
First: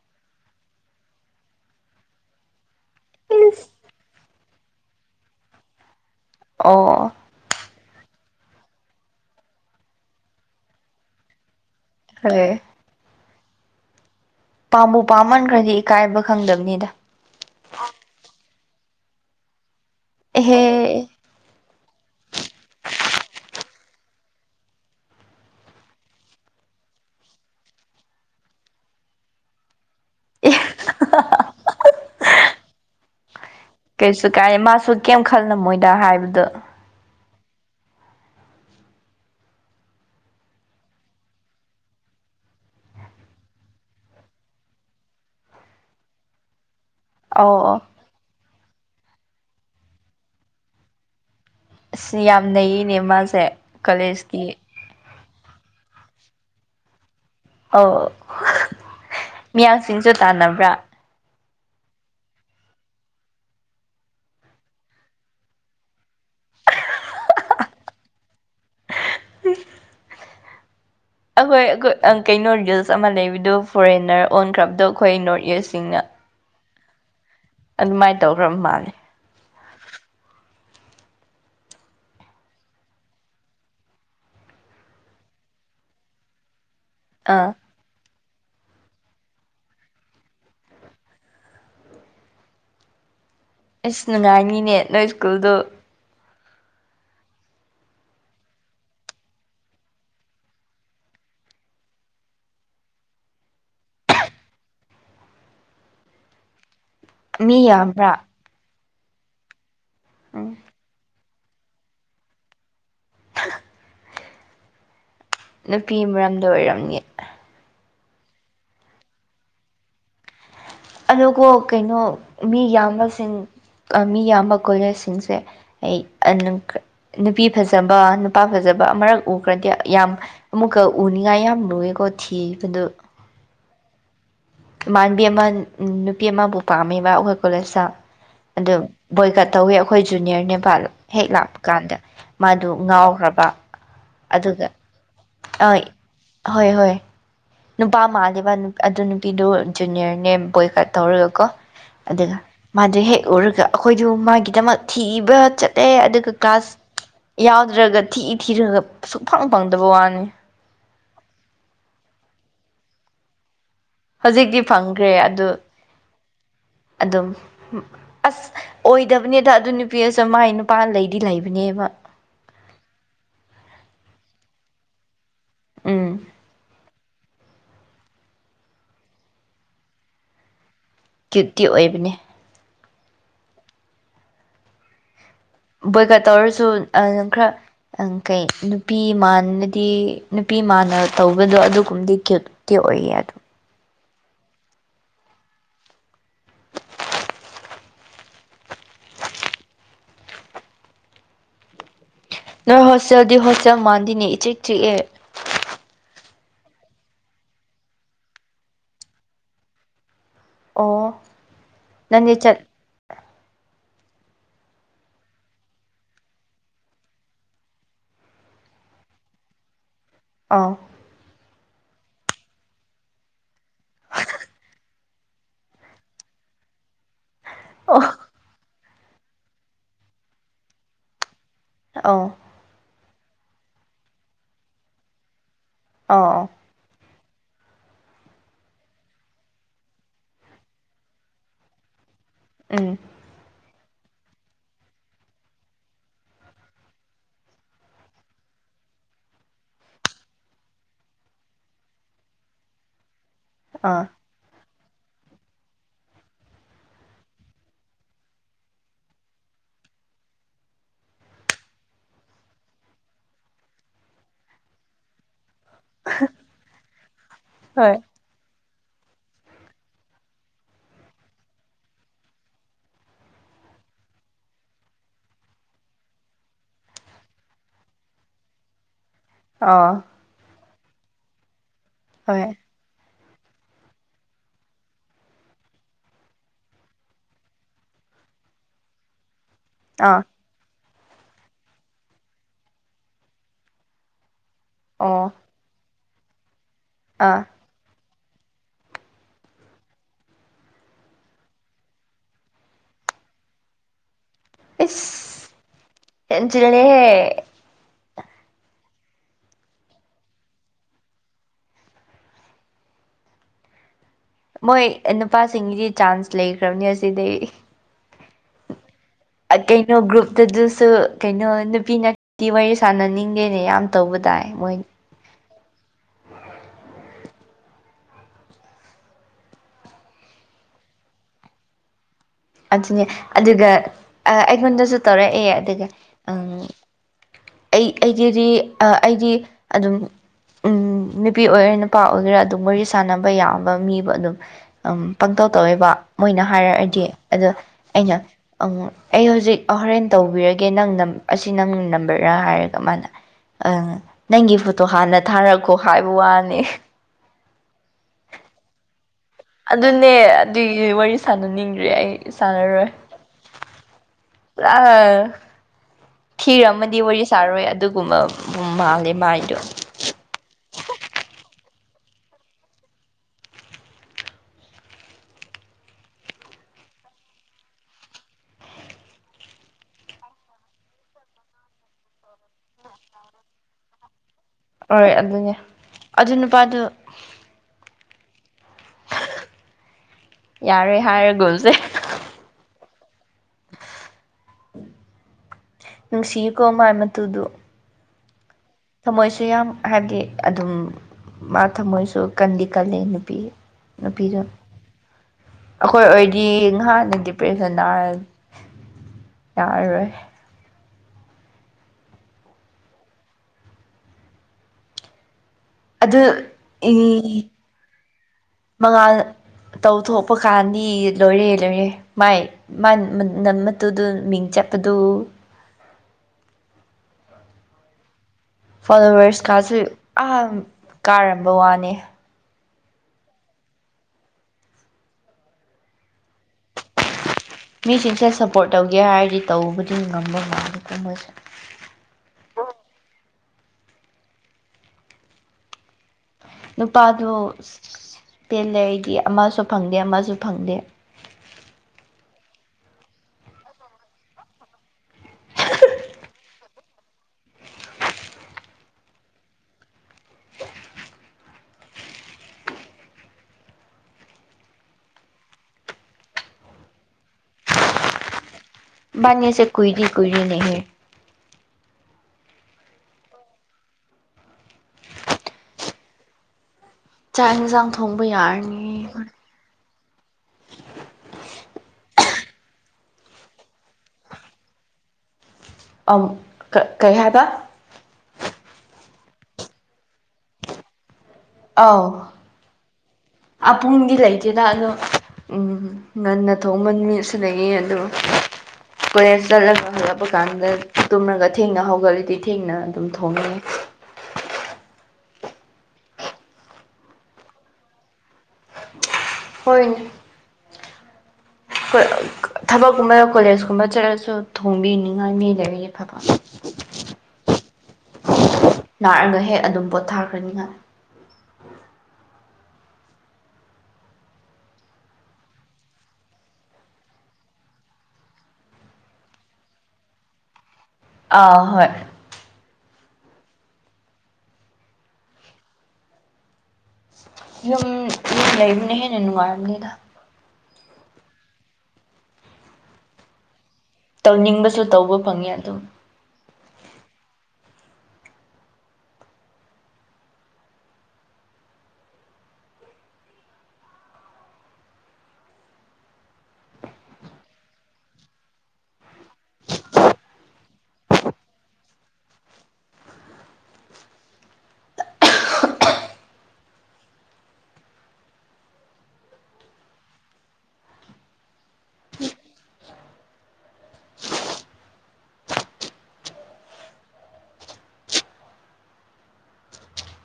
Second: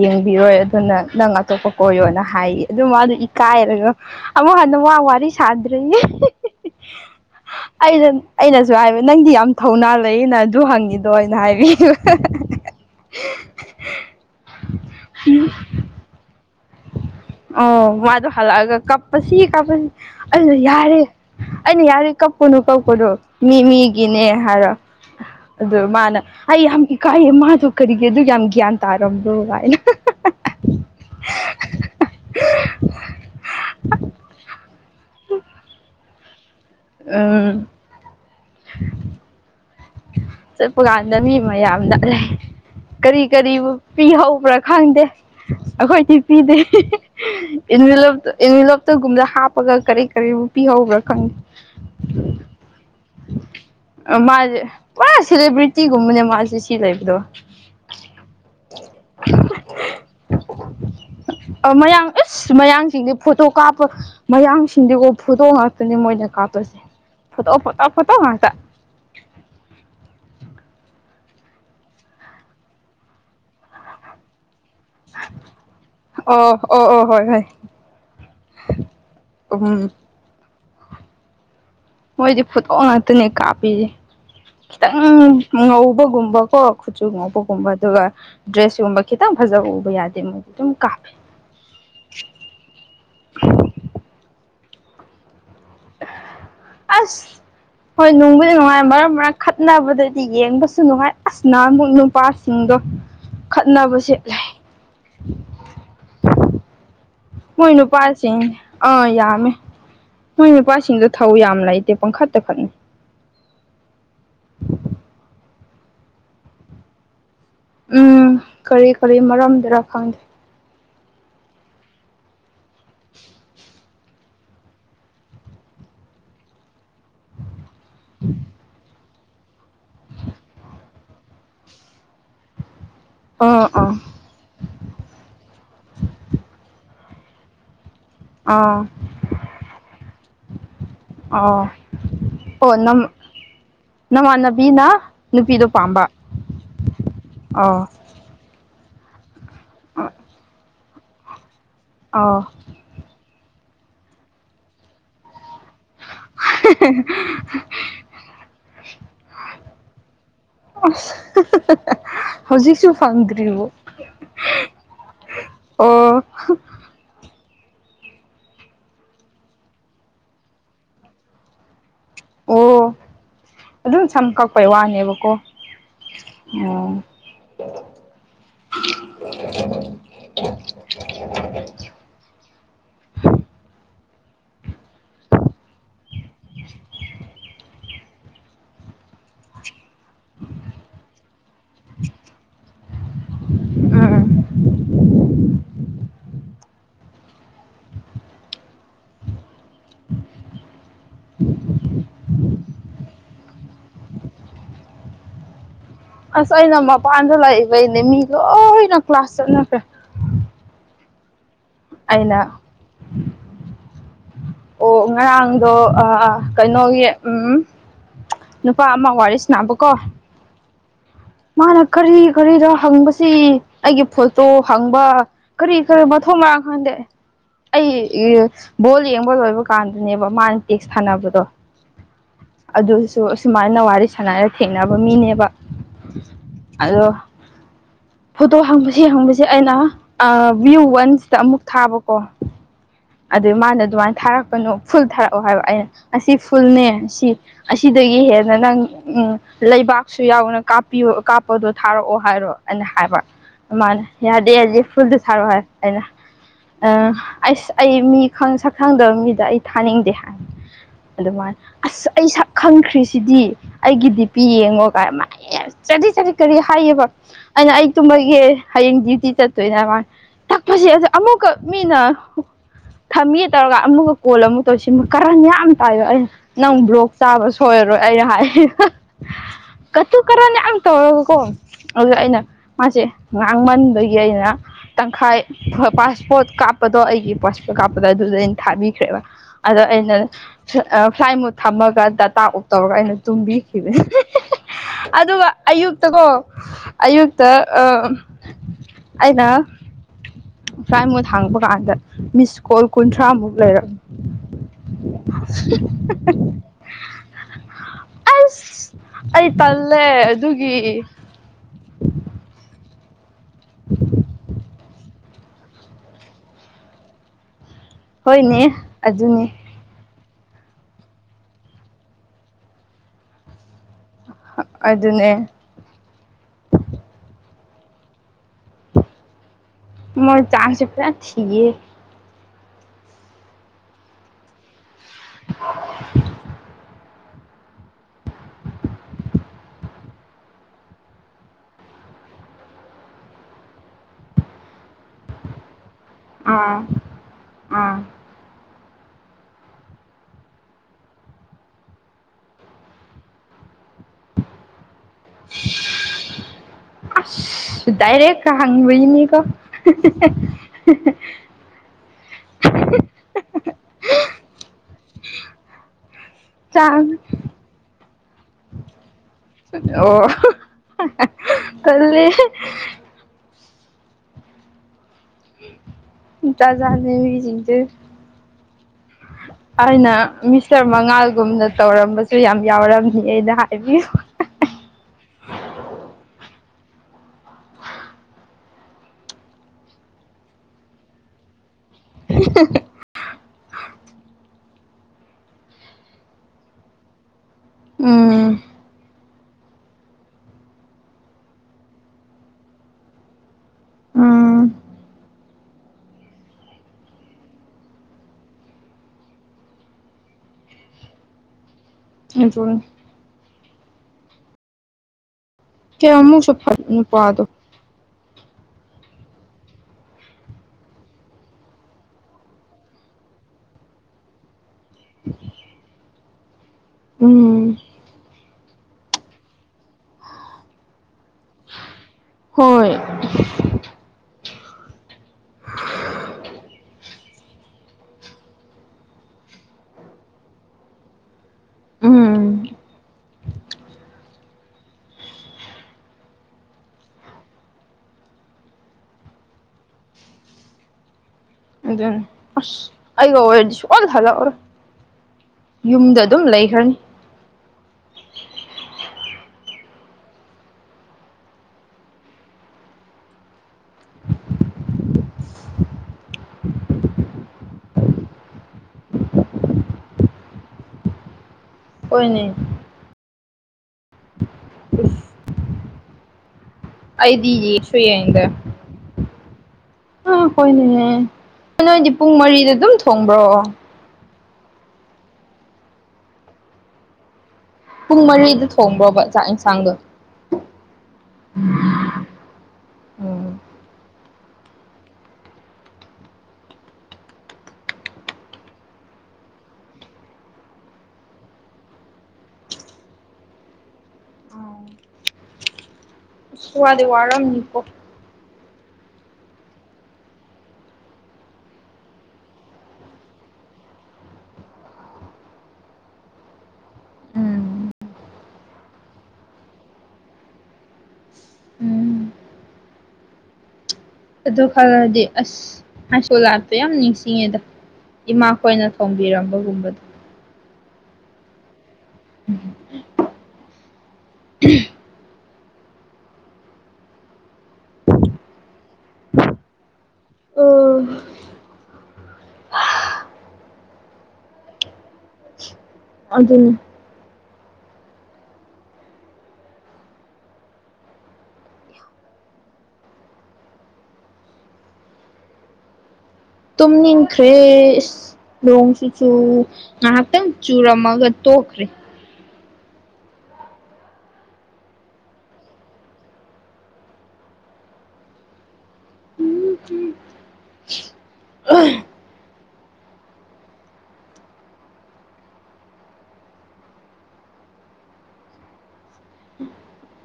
ꯌꯦꯡꯕꯤꯔꯣꯏ ꯑꯗꯨꯅ ꯅꯪ ꯑꯇꯣꯞꯄ ꯀꯣꯏꯌꯣꯅ ꯍꯥꯏꯌꯦ ꯑꯗꯨ ꯃꯥꯗ ꯏꯁ ꯏꯀꯥꯏꯔꯁꯨ ꯑ ꯍꯅ ꯋꯥ ꯑ ꯋꯥꯔꯤ ꯋꯥꯔꯤ ꯁꯥꯗꯔꯔꯤ ꯑꯣ ꯑꯩꯅ ꯑꯩꯅꯁꯨ ꯍꯥꯏꯕ ꯅꯪꯗꯤ ꯌꯥꯝ ꯊꯧꯅꯥ ꯂꯩꯌꯦꯅ ꯑꯗꯨ ꯍꯪꯉꯤꯗꯣ ꯑꯩꯅ ꯍꯥꯏꯕꯤ ꯍꯂ ꯐꯔꯦ ꯄꯥꯝꯕꯨ ꯄꯥꯝꯃꯟꯈ꯭ꯔꯗꯤ ꯏꯀꯥꯏꯕ ꯈꯪꯗꯕꯅꯤꯗ ꯑꯣ ꯃꯗꯨ ꯍꯂꯒ ꯀꯄꯁꯤ ꯀꯄꯁꯤ ꯑꯗꯨ ꯑꯦꯍꯦ ꯌꯥꯔꯦ ꯑꯩꯅ ꯌꯥꯔꯦ ꯀꯞꯀꯅꯨ ꯀꯞꯀꯅ ꯃꯤ ꯃꯤ ꯒꯤꯅꯦ ꯍꯥꯏꯔꯣ ꯑꯗꯨ ꯃꯥꯅ ꯑꯩ ꯌꯥꯝ ꯏꯀꯥꯏꯌꯦ ꯃꯥꯗꯣ ꯀꯔꯤꯒꯤ ꯑꯗꯨ ꯌꯥꯝ ꯒ꯭ꯌꯥꯟ ꯇꯥꯔꯕꯝꯅꯣ ꯍꯥꯏꯅ ꯑꯦ ꯀꯩꯁꯨ ꯀꯥꯏ ꯃꯥꯁꯨ ꯀꯩꯝ ꯈꯜꯂꯝꯃꯣꯏꯗ ꯍꯥꯏꯕꯗꯣ ꯎ ꯆꯠꯄꯀꯥꯟꯗ ꯃꯤ ꯃꯌꯥꯝꯗ ꯂꯩ ꯀꯔꯤ ꯀꯔꯤꯕ ꯄꯤꯍꯧꯕ꯭ꯔꯥ ꯈꯪꯗꯦ ꯑꯩꯈꯣꯏꯗꯤ ꯄꯤꯗꯦ ꯑꯧ ꯑꯧ ꯚꯂꯞꯇ ꯏꯟꯚꯤꯂꯣꯞꯇꯒꯨꯝꯕꯗ ꯍꯥꯞꯄꯒ ꯀꯔꯤ ꯀꯔꯤ ꯄꯤꯍꯧꯕ꯭ꯔꯥ ꯈꯪꯉꯦ ꯑꯁ ꯌꯥꯝ ꯅꯩꯅꯦ ꯃꯥꯁꯦ ꯀꯣꯂꯦꯖꯀꯤ ꯃꯥ ꯁꯦꯂꯦꯕ꯭ꯔꯤꯇꯤꯒꯨꯝꯕꯅꯦ ꯃꯥꯁꯦ ꯁꯤ ꯂꯩꯕꯗꯣ ꯑ ꯃꯤꯌꯥꯝꯁꯤꯡꯁꯨ ꯇꯥꯟꯅꯕ꯭ꯔꯥ ꯃꯌꯥꯡ ꯑꯁ ꯃꯌꯥꯡꯁꯤꯡꯗꯤ ꯐꯣꯇꯣ ꯀꯥꯞꯄ ꯃꯌꯥꯡꯁꯤꯡꯗꯤꯀꯣ ꯐꯣꯇꯣ ꯉꯥꯛꯇꯅꯤ ꯃꯣꯏꯅ ꯀꯥꯞꯇꯣꯏꯅꯤ ꯐ ꯐꯠꯇ ꯐꯠꯇꯣ ꯉꯇ [unintelligible] ꯑꯩꯈꯣꯏ ꯀꯩꯅꯣ ꯔꯤꯜꯁ ꯑꯃ ꯂꯩꯕꯗꯣ ꯐꯣꯔꯦꯟꯅꯔ ꯑꯣꯟꯈ꯭ꯔꯕ ꯑꯗꯣ ꯑꯩꯈꯣꯏ ꯅꯣꯔꯠ ꯏꯁꯁꯤꯡꯅ ꯑꯣ ꯑꯣ ꯑꯣ ꯍꯣꯏ ꯍꯣꯏ ꯑꯗꯨꯃꯥꯏꯅ ꯇꯧꯈ꯭ꯔꯕ ꯃꯥꯜꯂꯦ ꯎꯨꯝ ꯃꯣꯏꯗꯤ ꯐꯨꯠꯇꯣꯛ ꯉꯥꯛꯇꯅꯦ ꯀꯥꯞꯄꯤꯁꯦ ꯈꯤꯇꯪ ꯉꯧꯕꯒꯨꯝꯕꯀꯣ ꯈꯨꯠꯁꯨꯨ ꯑꯥ ꯉꯄꯒꯨꯝꯕ ꯑꯗꯨꯒ ꯗ꯭ꯔꯦꯁꯒꯨꯝꯕ ꯈꯤꯇꯪ ꯐꯖꯕ ꯎꯕ ꯌꯥꯗꯦ ꯃꯣꯏꯗꯤ ꯑꯗꯨꯝ ꯀꯥꯞꯄꯦ [unintelligible] [unintelligible] ꯑꯁ ꯅꯨꯡꯉꯥꯏꯅꯤꯅꯦ ꯅꯣꯏ ꯁ꯭ꯀꯨꯜꯗꯣ ꯑꯁ ꯍꯣꯏ ꯅꯨꯡꯕꯨꯗꯤ ꯅꯨꯡꯉꯥꯏ ꯃꯔꯝ ꯃꯔꯥꯡ ꯈꯠꯅꯕꯗꯗꯤ ꯌꯦꯡꯕꯁꯨ ꯅꯨꯡꯉꯥꯏ ꯑꯁꯅ ꯑꯃꯨꯛ ꯅꯨꯄꯥꯁꯤꯡꯗ ꯈꯠꯅꯕꯁꯦ ꯂꯩ ꯃꯤ ꯃꯣꯏꯅ ꯌꯥꯝꯕ꯭ꯔꯥ ꯄꯁꯤꯗ ꯑ ꯌꯥꯃꯦ ꯎꯝ ꯃꯣꯏꯅ ꯄꯁꯤꯗ ꯊꯧ ꯌꯥꯝ ꯂꯩꯇꯦ ꯄꯥꯡꯈ ꯇꯈꯛꯅꯤ [unintelligible] ꯅꯨꯄꯤ ꯃꯔꯝꯗ ꯑꯣꯏꯔꯝꯅꯤꯦ ꯎꯝ ꯀꯔꯤ ꯀꯔꯤ ꯃꯔꯝꯗꯨꯔ ꯈꯪꯗꯦ ꯑꯗꯨ ꯀꯩꯅꯣ ꯃꯤ ꯌꯥꯝꯕꯁꯤꯡ ꯃꯤ ꯌꯥꯝꯕ ꯀꯣꯂꯦꯖꯁꯤꯡꯁꯦ ꯑꯩ ꯅꯨꯄꯤ ꯐꯖꯕ ꯅꯨꯄꯥ ꯐꯖꯕ ꯑꯃꯛ ꯎꯈ꯭ꯔꯗꯤ ꯌꯥꯝ ꯑꯃꯨꯛꯀ ꯎꯅꯤꯡꯉꯥꯏ ꯌꯥꯝ ꯂꯨꯑꯦꯀꯣ ꯊꯤꯕꯗꯣ ꯑꯥ ꯑꯥ ꯑꯃ ꯅꯨꯄꯤ ꯑꯃꯕꯨ ꯄꯥꯝꯃꯦꯕ ꯑꯩꯈꯣꯏ ꯀꯣꯂꯦꯖꯇ ꯑꯗꯨ ꯑꯥ ꯕꯣꯏꯀꯠ ꯇꯧꯋꯤ ꯑꯩꯈꯣꯏ ꯖꯨꯅꯤꯌꯔ ꯅꯦꯄꯥꯜ ꯍꯦꯛ ꯂꯥꯛꯄ ꯑꯥ ꯀꯥꯟꯗ ꯃꯥꯗꯨ ꯑꯣ ꯅꯝ ꯉꯥꯎꯈ꯭ꯔꯕ ꯑꯗꯨꯒ ꯅꯃꯥꯟꯅꯕꯤꯅ ꯑ ꯅꯨꯄꯤꯗꯣ ꯄꯥꯝꯕ ꯍꯣꯏ ꯍꯣꯏ ꯑꯥ ꯅꯨꯄꯥ ꯃꯥꯂꯦꯕ ꯑꯗꯨ ꯅꯨꯄꯤꯗꯨ ꯖꯨꯅꯤꯌꯔꯅꯦ ꯕꯣꯏꯀꯠ ꯇꯧꯔꯒꯀꯣ ꯑꯗꯨꯒ ꯑꯥ ꯃꯥꯗꯨ ꯍꯦꯛ ꯎꯔꯒ ꯑꯩꯈꯣꯏꯗꯨ ꯃꯥꯒꯤꯗꯃꯛ ꯊꯤꯕ ꯆ ꯑꯦ ꯑꯗꯨꯒ ꯀ꯭ꯂꯥꯁ ꯌꯥꯎꯗ꯭ꯔꯒ ꯊꯤ ꯊꯤꯔꯒ ꯁꯨꯡꯛꯐꯪ ꯐꯪꯗꯕ ꯋꯥꯅꯤ ꯍꯧꯖꯤꯛꯁꯨ ꯐꯪꯗ꯭ꯔꯤꯕꯔꯤꯕ ꯍꯧꯖꯤꯛꯇꯤ ꯐꯪꯈ꯭ꯔꯦ ꯑꯗꯨ ꯑꯣ ꯑꯗꯨꯝ ꯑꯁ ꯑꯣꯏꯗꯕꯅꯦꯗ ꯑꯗꯨ ꯅꯨꯄꯤ ꯑꯁꯨ ꯃꯥꯏ ꯅꯨꯄꯥꯅ ꯂꯩꯗꯤ ꯂꯩꯕꯅꯦꯕ ꯑꯣ ꯑꯗꯨꯝ ꯁꯝ ꯀꯛꯄꯩ ꯋꯥꯅꯦꯕꯀꯣ ꯎꯝ ꯑꯣ [unintelligible] ꯀ꯭ꯌꯨꯇꯤ ꯑꯣꯏꯕꯅꯦ ꯑ ꯕꯣꯏꯀ ꯇꯧꯔꯁꯨ ꯅ ꯈꯔ ꯀꯩ ꯅꯨꯄꯤꯃꯅꯗꯤ ꯅꯨꯄꯤꯃꯅ ꯇꯧꯕꯗꯣ ꯑꯗꯨꯒꯨꯝꯕꯗꯤꯦ ꯑꯣꯏ ꯑꯗꯨ ꯅꯣꯏ ꯍꯣꯁꯇꯦꯜꯗꯤ ꯍꯣꯁꯇꯦꯜ ꯃꯥꯟꯗꯤꯅꯦ ꯏꯤꯛ ꯆꯤꯛꯑꯦ ꯑꯁ ꯑꯩꯅ ꯃꯄꯥꯟꯗ ꯂꯥꯛꯏꯕꯩꯅꯦ ꯃꯤ ꯂꯣꯏꯅ ꯀ꯭ꯂꯥꯁ ꯆꯠꯅꯈ꯭ꯔꯦ ꯑꯣ ꯅꯪꯅꯦ ꯑꯩꯅ ꯆꯠ ꯑꯣ ꯉꯔꯥꯡꯗꯣ ꯀꯩꯅꯣꯒꯤ ꯎꯝ ꯅꯨꯄꯥ ꯑꯃ ꯋꯥꯔꯤꯁ ꯅꯥꯅꯕꯀꯣ ꯑꯥ ꯃꯥꯅ ꯀꯔꯤ ꯀꯔꯤꯗ ꯍꯪꯕꯁꯤ ꯑꯩꯒꯤ ꯐꯣꯇꯣ ꯍꯪꯕ ꯀꯔꯤ ꯀꯔꯤ ꯃꯊꯧ ꯃ ꯈꯣꯟꯗꯦ ꯑꯩ ꯑꯣ ꯕꯣꯜ ꯌꯦꯡꯕ ꯂꯣꯏꯕ ꯀꯥꯟꯗꯅꯦꯕ ꯃꯥꯅ ꯇꯦꯛꯁ ꯊꯥꯅꯕꯗꯣ ꯑꯥꯎ ꯑꯗꯨꯁꯨ ꯑꯁꯨꯃꯥꯏꯅ ꯋꯥꯔꯤ ꯁꯥꯟꯅꯔ ꯊꯦꯡꯅꯕ ꯃꯤꯅꯦꯕ ꯑꯣ ꯑꯗꯣ ꯐꯣꯇꯣ ꯍꯪꯕꯕꯁꯤꯦ ꯍꯪꯕꯁꯦ ꯑꯩꯅ ꯚ꯭ꯌꯨ ꯋꯥꯟꯁꯤꯗ ꯑꯃꯨꯛ ꯊꯥꯕ ꯀꯣ ꯎꯝ ꯑꯗꯨ ꯃꯥꯅ ꯑꯗꯨꯃꯥꯏꯅ ꯊꯥꯔꯛꯄꯅꯣ ꯐꯨꯜ ꯊꯥꯔꯛꯑꯣ ꯍꯥꯏꯕ ꯑꯩꯅ ꯑꯁꯤ ꯐꯨꯜꯅꯦ ꯁꯤ ꯑꯁꯤꯗꯒꯤ ꯍꯦꯟꯅ ꯅꯪ ꯎꯝ ꯂꯩꯕꯥꯛꯁꯨ ꯌꯥꯎꯅ ꯀꯥꯞꯄꯤꯌꯣ ꯀꯥꯞꯄꯗꯣ ꯊꯥꯔꯛꯑꯣ ꯍꯥꯏꯔꯣ ꯑꯩꯅ ꯍꯥꯏꯕ ꯑꯥ ꯃꯥꯅꯦ ꯌꯥꯗꯦ ꯍꯥꯏ ꯨꯜꯗ ꯁꯥꯔꯛ ꯍꯥꯏ ꯑꯩꯅꯁ ꯑꯩ ꯃꯤ ꯈ ꯈꯪꯗꯕ ꯃꯤꯗ ꯑꯩ ꯊꯥꯅꯤꯡꯗꯦ ꯍꯥꯏ ꯑꯗꯨꯃꯥꯏꯅ ꯑꯁ ꯑꯩ ꯁꯛ ꯈꯪꯈ꯭ꯔꯤꯁꯤꯗꯤ ꯑꯩꯒꯤꯗꯤ ꯄꯤ ꯌꯦꯡꯉꯣ ꯀꯥꯏ ꯃꯌꯥꯝ ꯆꯂꯤ ꯆꯠꯗꯤ ꯀꯔꯤ ꯍꯥꯏꯌꯦꯕ ꯑꯩꯅ ꯑꯩ ꯍꯣꯏ ꯇꯨꯝꯕꯒꯤ ꯍꯌꯦꯡ ꯗ꯭ꯌꯨꯇꯤ ꯆꯠꯇꯣꯏꯅꯦ ꯃꯥ ꯇꯛꯄꯁꯦ ꯑ ꯑꯃꯨꯛꯀ ꯃꯤꯅ ꯊꯝꯃꯦ ꯇꯧꯔꯒ ꯑꯃꯨꯛꯀ ꯀꯣꯜ ꯑꯃꯨꯛ ꯇꯧꯁꯤꯃ ꯀꯔꯟ ꯌꯥꯝ ꯇꯥꯏꯕꯣ ꯑꯩꯅ ꯅꯪ ꯕ꯭ꯂꯣꯛ ꯆꯥꯕ ꯁꯣꯏꯔꯔꯣꯏ ꯑꯩꯅ ꯍꯥꯏ ꯑꯥ ꯀꯨ ꯀꯔꯅꯦ ꯌꯥꯝ ꯇꯧꯔꯒꯀꯣ ꯑꯗꯨꯒ ꯑꯩꯅ ꯍꯣꯏ ꯃꯥꯁꯦ ꯉꯥꯡꯃꯟꯕꯗꯒꯤ ꯑꯩꯅ ꯇꯪꯈꯥꯏ ꯄꯥꯁꯄꯣꯔꯠ ꯀꯥꯞꯄꯗꯣ ꯑꯩꯒꯤ ꯄꯥꯁꯄꯣꯔꯠ ꯀꯥꯞꯄꯗꯣ ꯑꯗꯨꯗ ꯑꯩꯅ ꯊꯥꯕꯤꯈ꯭ꯔꯦꯕ ꯑꯗꯣ ꯑꯥ ꯑꯩꯅ ꯐ꯭ꯂꯥꯏ ꯃꯨꯠ ꯊꯝꯃꯒ ꯗꯇꯥ ꯑꯣꯞ ꯇꯧꯔꯒ ꯑꯩꯅ ꯇꯨꯝꯕꯤꯈꯤꯕꯅꯤ ꯑꯣ ꯑꯗꯨꯒ ꯑꯌꯨꯛꯇ ꯀꯣ ꯑꯥ ꯑꯌꯨꯛꯇ ꯑ ꯑꯩꯅ ꯐ꯭ꯔꯥꯏ ꯃꯣꯏꯠ ꯍꯥꯡꯕ ꯀꯥꯟꯗ ꯃꯤꯁ ꯀꯣꯜ ꯀꯨꯟꯊ꯭ꯔꯥꯃꯨꯛ ꯂꯩꯔꯝꯃꯤ ꯏꯁ ꯍꯦꯟꯖꯤꯜꯂꯦꯍꯦ [unintelligible] ꯑꯁ ꯑꯩ ꯄꯜꯂꯦ ꯑꯗꯨꯒꯤ ꯎ ꯃꯣꯏ ꯅꯨꯄꯥꯁꯤꯡꯒꯤꯗꯤ ꯆꯥꯟꯁ ꯂꯩꯈ꯭ꯔꯕꯅꯤ ꯑꯁꯤꯗꯩ ꯍꯣꯏꯅꯦ ꯑꯗꯨꯅꯤ ꯀꯩꯅꯣ ꯒ꯭ꯔꯨꯞꯇꯁꯨ ꯀꯩꯅꯣ ꯅꯨꯄꯤꯅꯤ ꯋꯥꯔꯤ ꯁꯥꯟꯅꯅꯤꯡꯗꯦꯅꯦ ꯌꯥꯝ ꯇꯧꯕ ꯇꯥꯏ ꯃꯣꯏ ꯑꯗꯨꯅꯦ ꯃ ꯆꯥꯁꯤ ꯄꯨꯔꯥ ꯊꯌꯦ ꯑꯗꯨꯅꯦ ꯑꯗꯨꯒ ꯑꯩꯉꯣꯟꯗꯁꯨ ꯇꯧꯔꯛꯑꯦ ꯑꯗꯨꯒ ꯎꯝ ꯑꯩ ꯑꯩꯒꯤꯗꯤ ꯑꯩꯗꯤ ꯑꯗꯨꯝ ꯎꯝ ꯅꯨꯄꯤ ꯑꯣꯏꯒꯦꯔꯥ ꯅꯨꯄꯥ ꯑꯣꯏꯒꯦꯔꯥ ꯑꯗꯨꯝ ꯋꯥꯔꯤ ꯁꯥꯟꯅꯕ ꯌꯥꯕ ꯃꯤꯕꯨ ꯑꯗꯨꯝ ꯎꯝ ꯄꯥꯡꯇꯧ ꯇꯧ ꯇꯧꯋꯦꯕ ꯃꯣꯏꯅ ꯑꯥ ꯍꯥꯏꯔꯛꯑꯗꯤ ꯑꯗꯣ ꯑꯥ ꯑꯩꯅ ꯑ ꯑꯩ ꯍꯧꯖꯤꯛ ꯍꯣꯔꯦꯟ ꯇꯧꯕꯤꯔꯒꯦ ꯅꯪ ꯑꯁꯤ ꯅꯪ ꯅꯝꯕꯔꯗ ꯍꯥꯏꯔꯒ ꯃꯥꯅ ꯑꯪ ꯅꯪꯒꯤ ꯐꯣꯇꯣ ꯍꯥꯟꯅ ꯊꯥꯔꯛꯈꯣ ꯍꯥꯏꯕ ꯋꯥꯅꯦ ꯗꯗꯥꯏꯔꯦꯛ ꯀꯥ ꯍꯪꯕꯤꯅꯤ ꯀꯣ ꯑꯗꯨꯅꯦ ꯑꯗꯨꯒꯤ ꯋꯥꯔꯤ ꯁꯥꯟꯅꯅꯤꯡꯗ꯭ꯔꯦ ꯑꯩ ꯁꯥꯟꯅꯔꯣꯏ ꯑ ꯊꯤꯔꯝ ꯃꯥꯗꯤ ꯆꯥꯡ ꯋꯥꯔꯤ ꯁꯥꯔꯣꯏ ꯑꯗꯨꯒꯨꯝꯕ ꯃꯥꯜꯂꯦ ꯃꯥ ꯑꯣ ꯇꯜꯂꯦ ꯖꯥꯠ ꯍꯥꯠ ꯅꯦ ꯃꯤ ꯁꯤꯡꯁꯦ ꯑꯩꯅ ꯃꯤꯁꯇꯔ ꯃꯉꯥꯜꯒꯨꯝꯅ ꯇꯧꯔꯝꯕꯁꯨ ꯌꯥꯝ ꯌꯥꯎꯔꯝꯅꯤ ꯑꯩꯅ ꯍꯥꯏꯕꯤꯌꯨ ꯍꯣꯏ ꯑꯗꯨꯅꯦ ꯑꯗꯨ [unintelligible] ꯌꯥꯔꯦ ꯍꯥꯏꯔꯥ ꯒꯨꯜ ꯁꯦ [unintelligible] ꯅꯨꯡꯁꯤꯌꯦꯀꯣ ꯃꯥꯏ ꯃꯇꯨꯗꯨ ꯎꯝ ꯊꯃꯣꯏꯁꯨ ꯌꯥꯝ ꯍꯥꯏꯕꯗꯤ ꯑꯗꯨꯝ ꯃꯥ ꯊꯃꯣꯏꯁꯨ ꯀꯟꯗꯤ ꯀꯜꯂꯦ ꯅꯨꯄꯤ ꯅꯨꯄꯤꯗꯣ ꯎꯝ ꯑꯩꯈꯣꯏ ꯑꯣꯏꯗꯤ ꯉꯍꯥꯟꯅ ꯗꯤꯄ꯭ꯔꯦꯁꯟ ꯅꯥꯔꯥꯅꯤ ꯌꯥꯔꯣꯏ ꯊꯣꯡꯒꯦ ꯑꯗꯨ ꯀꯌꯥꯃꯨꯛꯁꯨ ꯐꯠ ꯎ ꯅꯨꯄꯥꯗꯣ ꯃꯉꯥꯜ ꯇꯧꯊꯣꯛꯄ ꯀꯥꯟꯗꯤ ꯂꯣꯏꯔꯦ ꯂꯣꯏꯔꯦ ꯃꯥꯏ ꯃꯨꯗ ꯃꯤꯡ ꯆꯠ ꯆꯞꯗꯨ ꯎꯝ ꯐꯣꯂꯣꯋꯔꯁꯀꯥꯁ ꯑꯥ ꯀꯥꯔꯝꯕ ꯋꯥꯅꯦ ꯍꯣꯏ ꯃꯤꯁꯤꯡꯁꯦ ꯁꯞꯄꯣꯔꯠ ꯇꯧꯒꯦ ꯍꯥꯏꯔꯗꯤ ꯇꯧꯕꯗꯤ ꯉꯝꯗꯧ ꯃꯜꯂꯤꯀꯣ ꯃꯣꯏꯁꯦ꯫ ꯎꯝ ꯅꯨꯄꯥꯗꯣ ꯄꯦꯜ ꯂꯦ ꯑꯩꯗꯤ ꯑꯃꯁꯨ ꯐꯪꯗꯦ ꯑꯃꯁꯨ ꯐꯪꯗꯦ ꯑꯗꯨꯃꯦ ꯑꯁ ꯑꯩꯒ ꯑꯣꯏꯔꯥꯗꯤ ꯁꯨꯛꯍꯟ ꯍꯜꯂꯥꯛꯑꯥꯔꯣꯏ ꯌꯨꯝꯗ ꯑꯗꯨꯝ ꯂꯩꯈ꯭ꯔꯅꯤ ꯕꯅꯤꯁꯦ ꯀꯨꯏꯗꯤ ꯀꯨꯏꯔꯦ ꯅꯦꯍꯦ ꯍꯣꯏꯅꯦ ꯆꯥꯛ ꯑꯩꯗꯤ ꯌꯦꯟꯁꯥꯡ ꯌꯦꯡꯁꯨ ꯊꯣꯡꯕ ꯌꯥꯔꯅꯤ ꯑꯥ ꯍꯣꯏꯅꯦꯍꯦ ꯅꯣꯏꯗꯤ ꯄꯨꯡ ꯃꯔꯤꯗ ꯑꯗꯨꯝ ꯊꯣꯡꯕ꯭ꯔꯣ ꯑ ꯀꯩ ꯍꯥꯏꯕ ꯄꯨꯡ ꯃꯔꯤꯗ ꯊꯣꯡꯕ꯭ꯔꯣꯕ ꯆꯥꯛ ꯏꯟꯁꯥꯡꯗꯣ ꯑꯥꯎ ꯎꯝ ꯑꯄꯨꯡꯗꯤ ꯂꯩꯇꯦꯗ ꯑꯗꯣ ꯎꯝ ꯉꯟꯅ ꯊꯣꯡꯕ ꯅꯨꯃꯤꯠ ꯁꯤꯗꯒꯤ ꯑ ꯀꯣꯂꯦꯖ ꯆꯠꯂꯒ ꯍꯜꯂꯛꯄ ꯀꯥꯟꯗ ꯇꯨꯝꯃꯒ ꯊꯦꯡꯅ ꯍꯧꯒꯠꯂꯗꯤ ꯊꯦꯡꯅ ꯑꯗꯨꯝ ꯊꯣꯡꯉꯦ ꯑ ꯎꯁꯨꯗ ꯋꯥꯔꯝꯅꯤꯄꯣ ꯍꯣꯏꯅꯦ ꯊꯕꯛꯀꯨꯝꯕ ꯀꯣꯂꯦꯖꯀꯨꯝꯕ ꯆꯠꯂꯁꯨ ꯊꯣꯡꯕꯤꯅꯤꯡꯉꯥꯏ ꯃꯤ ꯂꯩꯔꯤꯗꯤꯐꯕ ꯎꯝ ꯂꯥꯛꯑꯒ ꯍꯦꯛ ꯑꯗꯨꯝ ꯄꯣꯊꯥꯈ꯭ꯔꯅꯤꯉꯥꯏ ꯎꯝ ꯑꯗꯨ ꯈꯜꯂꯛꯑꯗꯤ ꯑꯁꯁꯣ ꯂꯥꯛꯇꯣꯏ ꯌꯥꯝ ꯅꯤꯡꯁꯤꯡꯉꯦꯗ ꯏꯃꯥꯈꯣꯏꯅ ꯊꯣꯡꯝꯕꯤꯔꯝꯕꯒꯨꯝꯕꯗꯣ ꯑ ꯍꯣꯏ [unintelligible] ꯌꯨꯝ ꯌꯨꯝ ꯂꯩꯕꯅꯦꯍꯦꯟꯅ ꯅꯨꯡꯉꯥꯏꯔꯝꯅꯤꯗ ꯑꯣ ꯇꯧꯅꯤꯡꯕꯁꯨ ꯇꯧꯕ ꯐꯪꯉꯦ ꯑꯗꯨꯝ ꯑꯗꯨ ꯇꯨꯝꯅꯤꯟꯈ꯭ꯔꯦ ꯅꯣꯡ ꯆꯨ ꯆꯨ ꯉꯥꯏꯍꯥꯛꯇꯪ ꯆꯨꯔꯝꯃꯒ ꯄꯈ꯭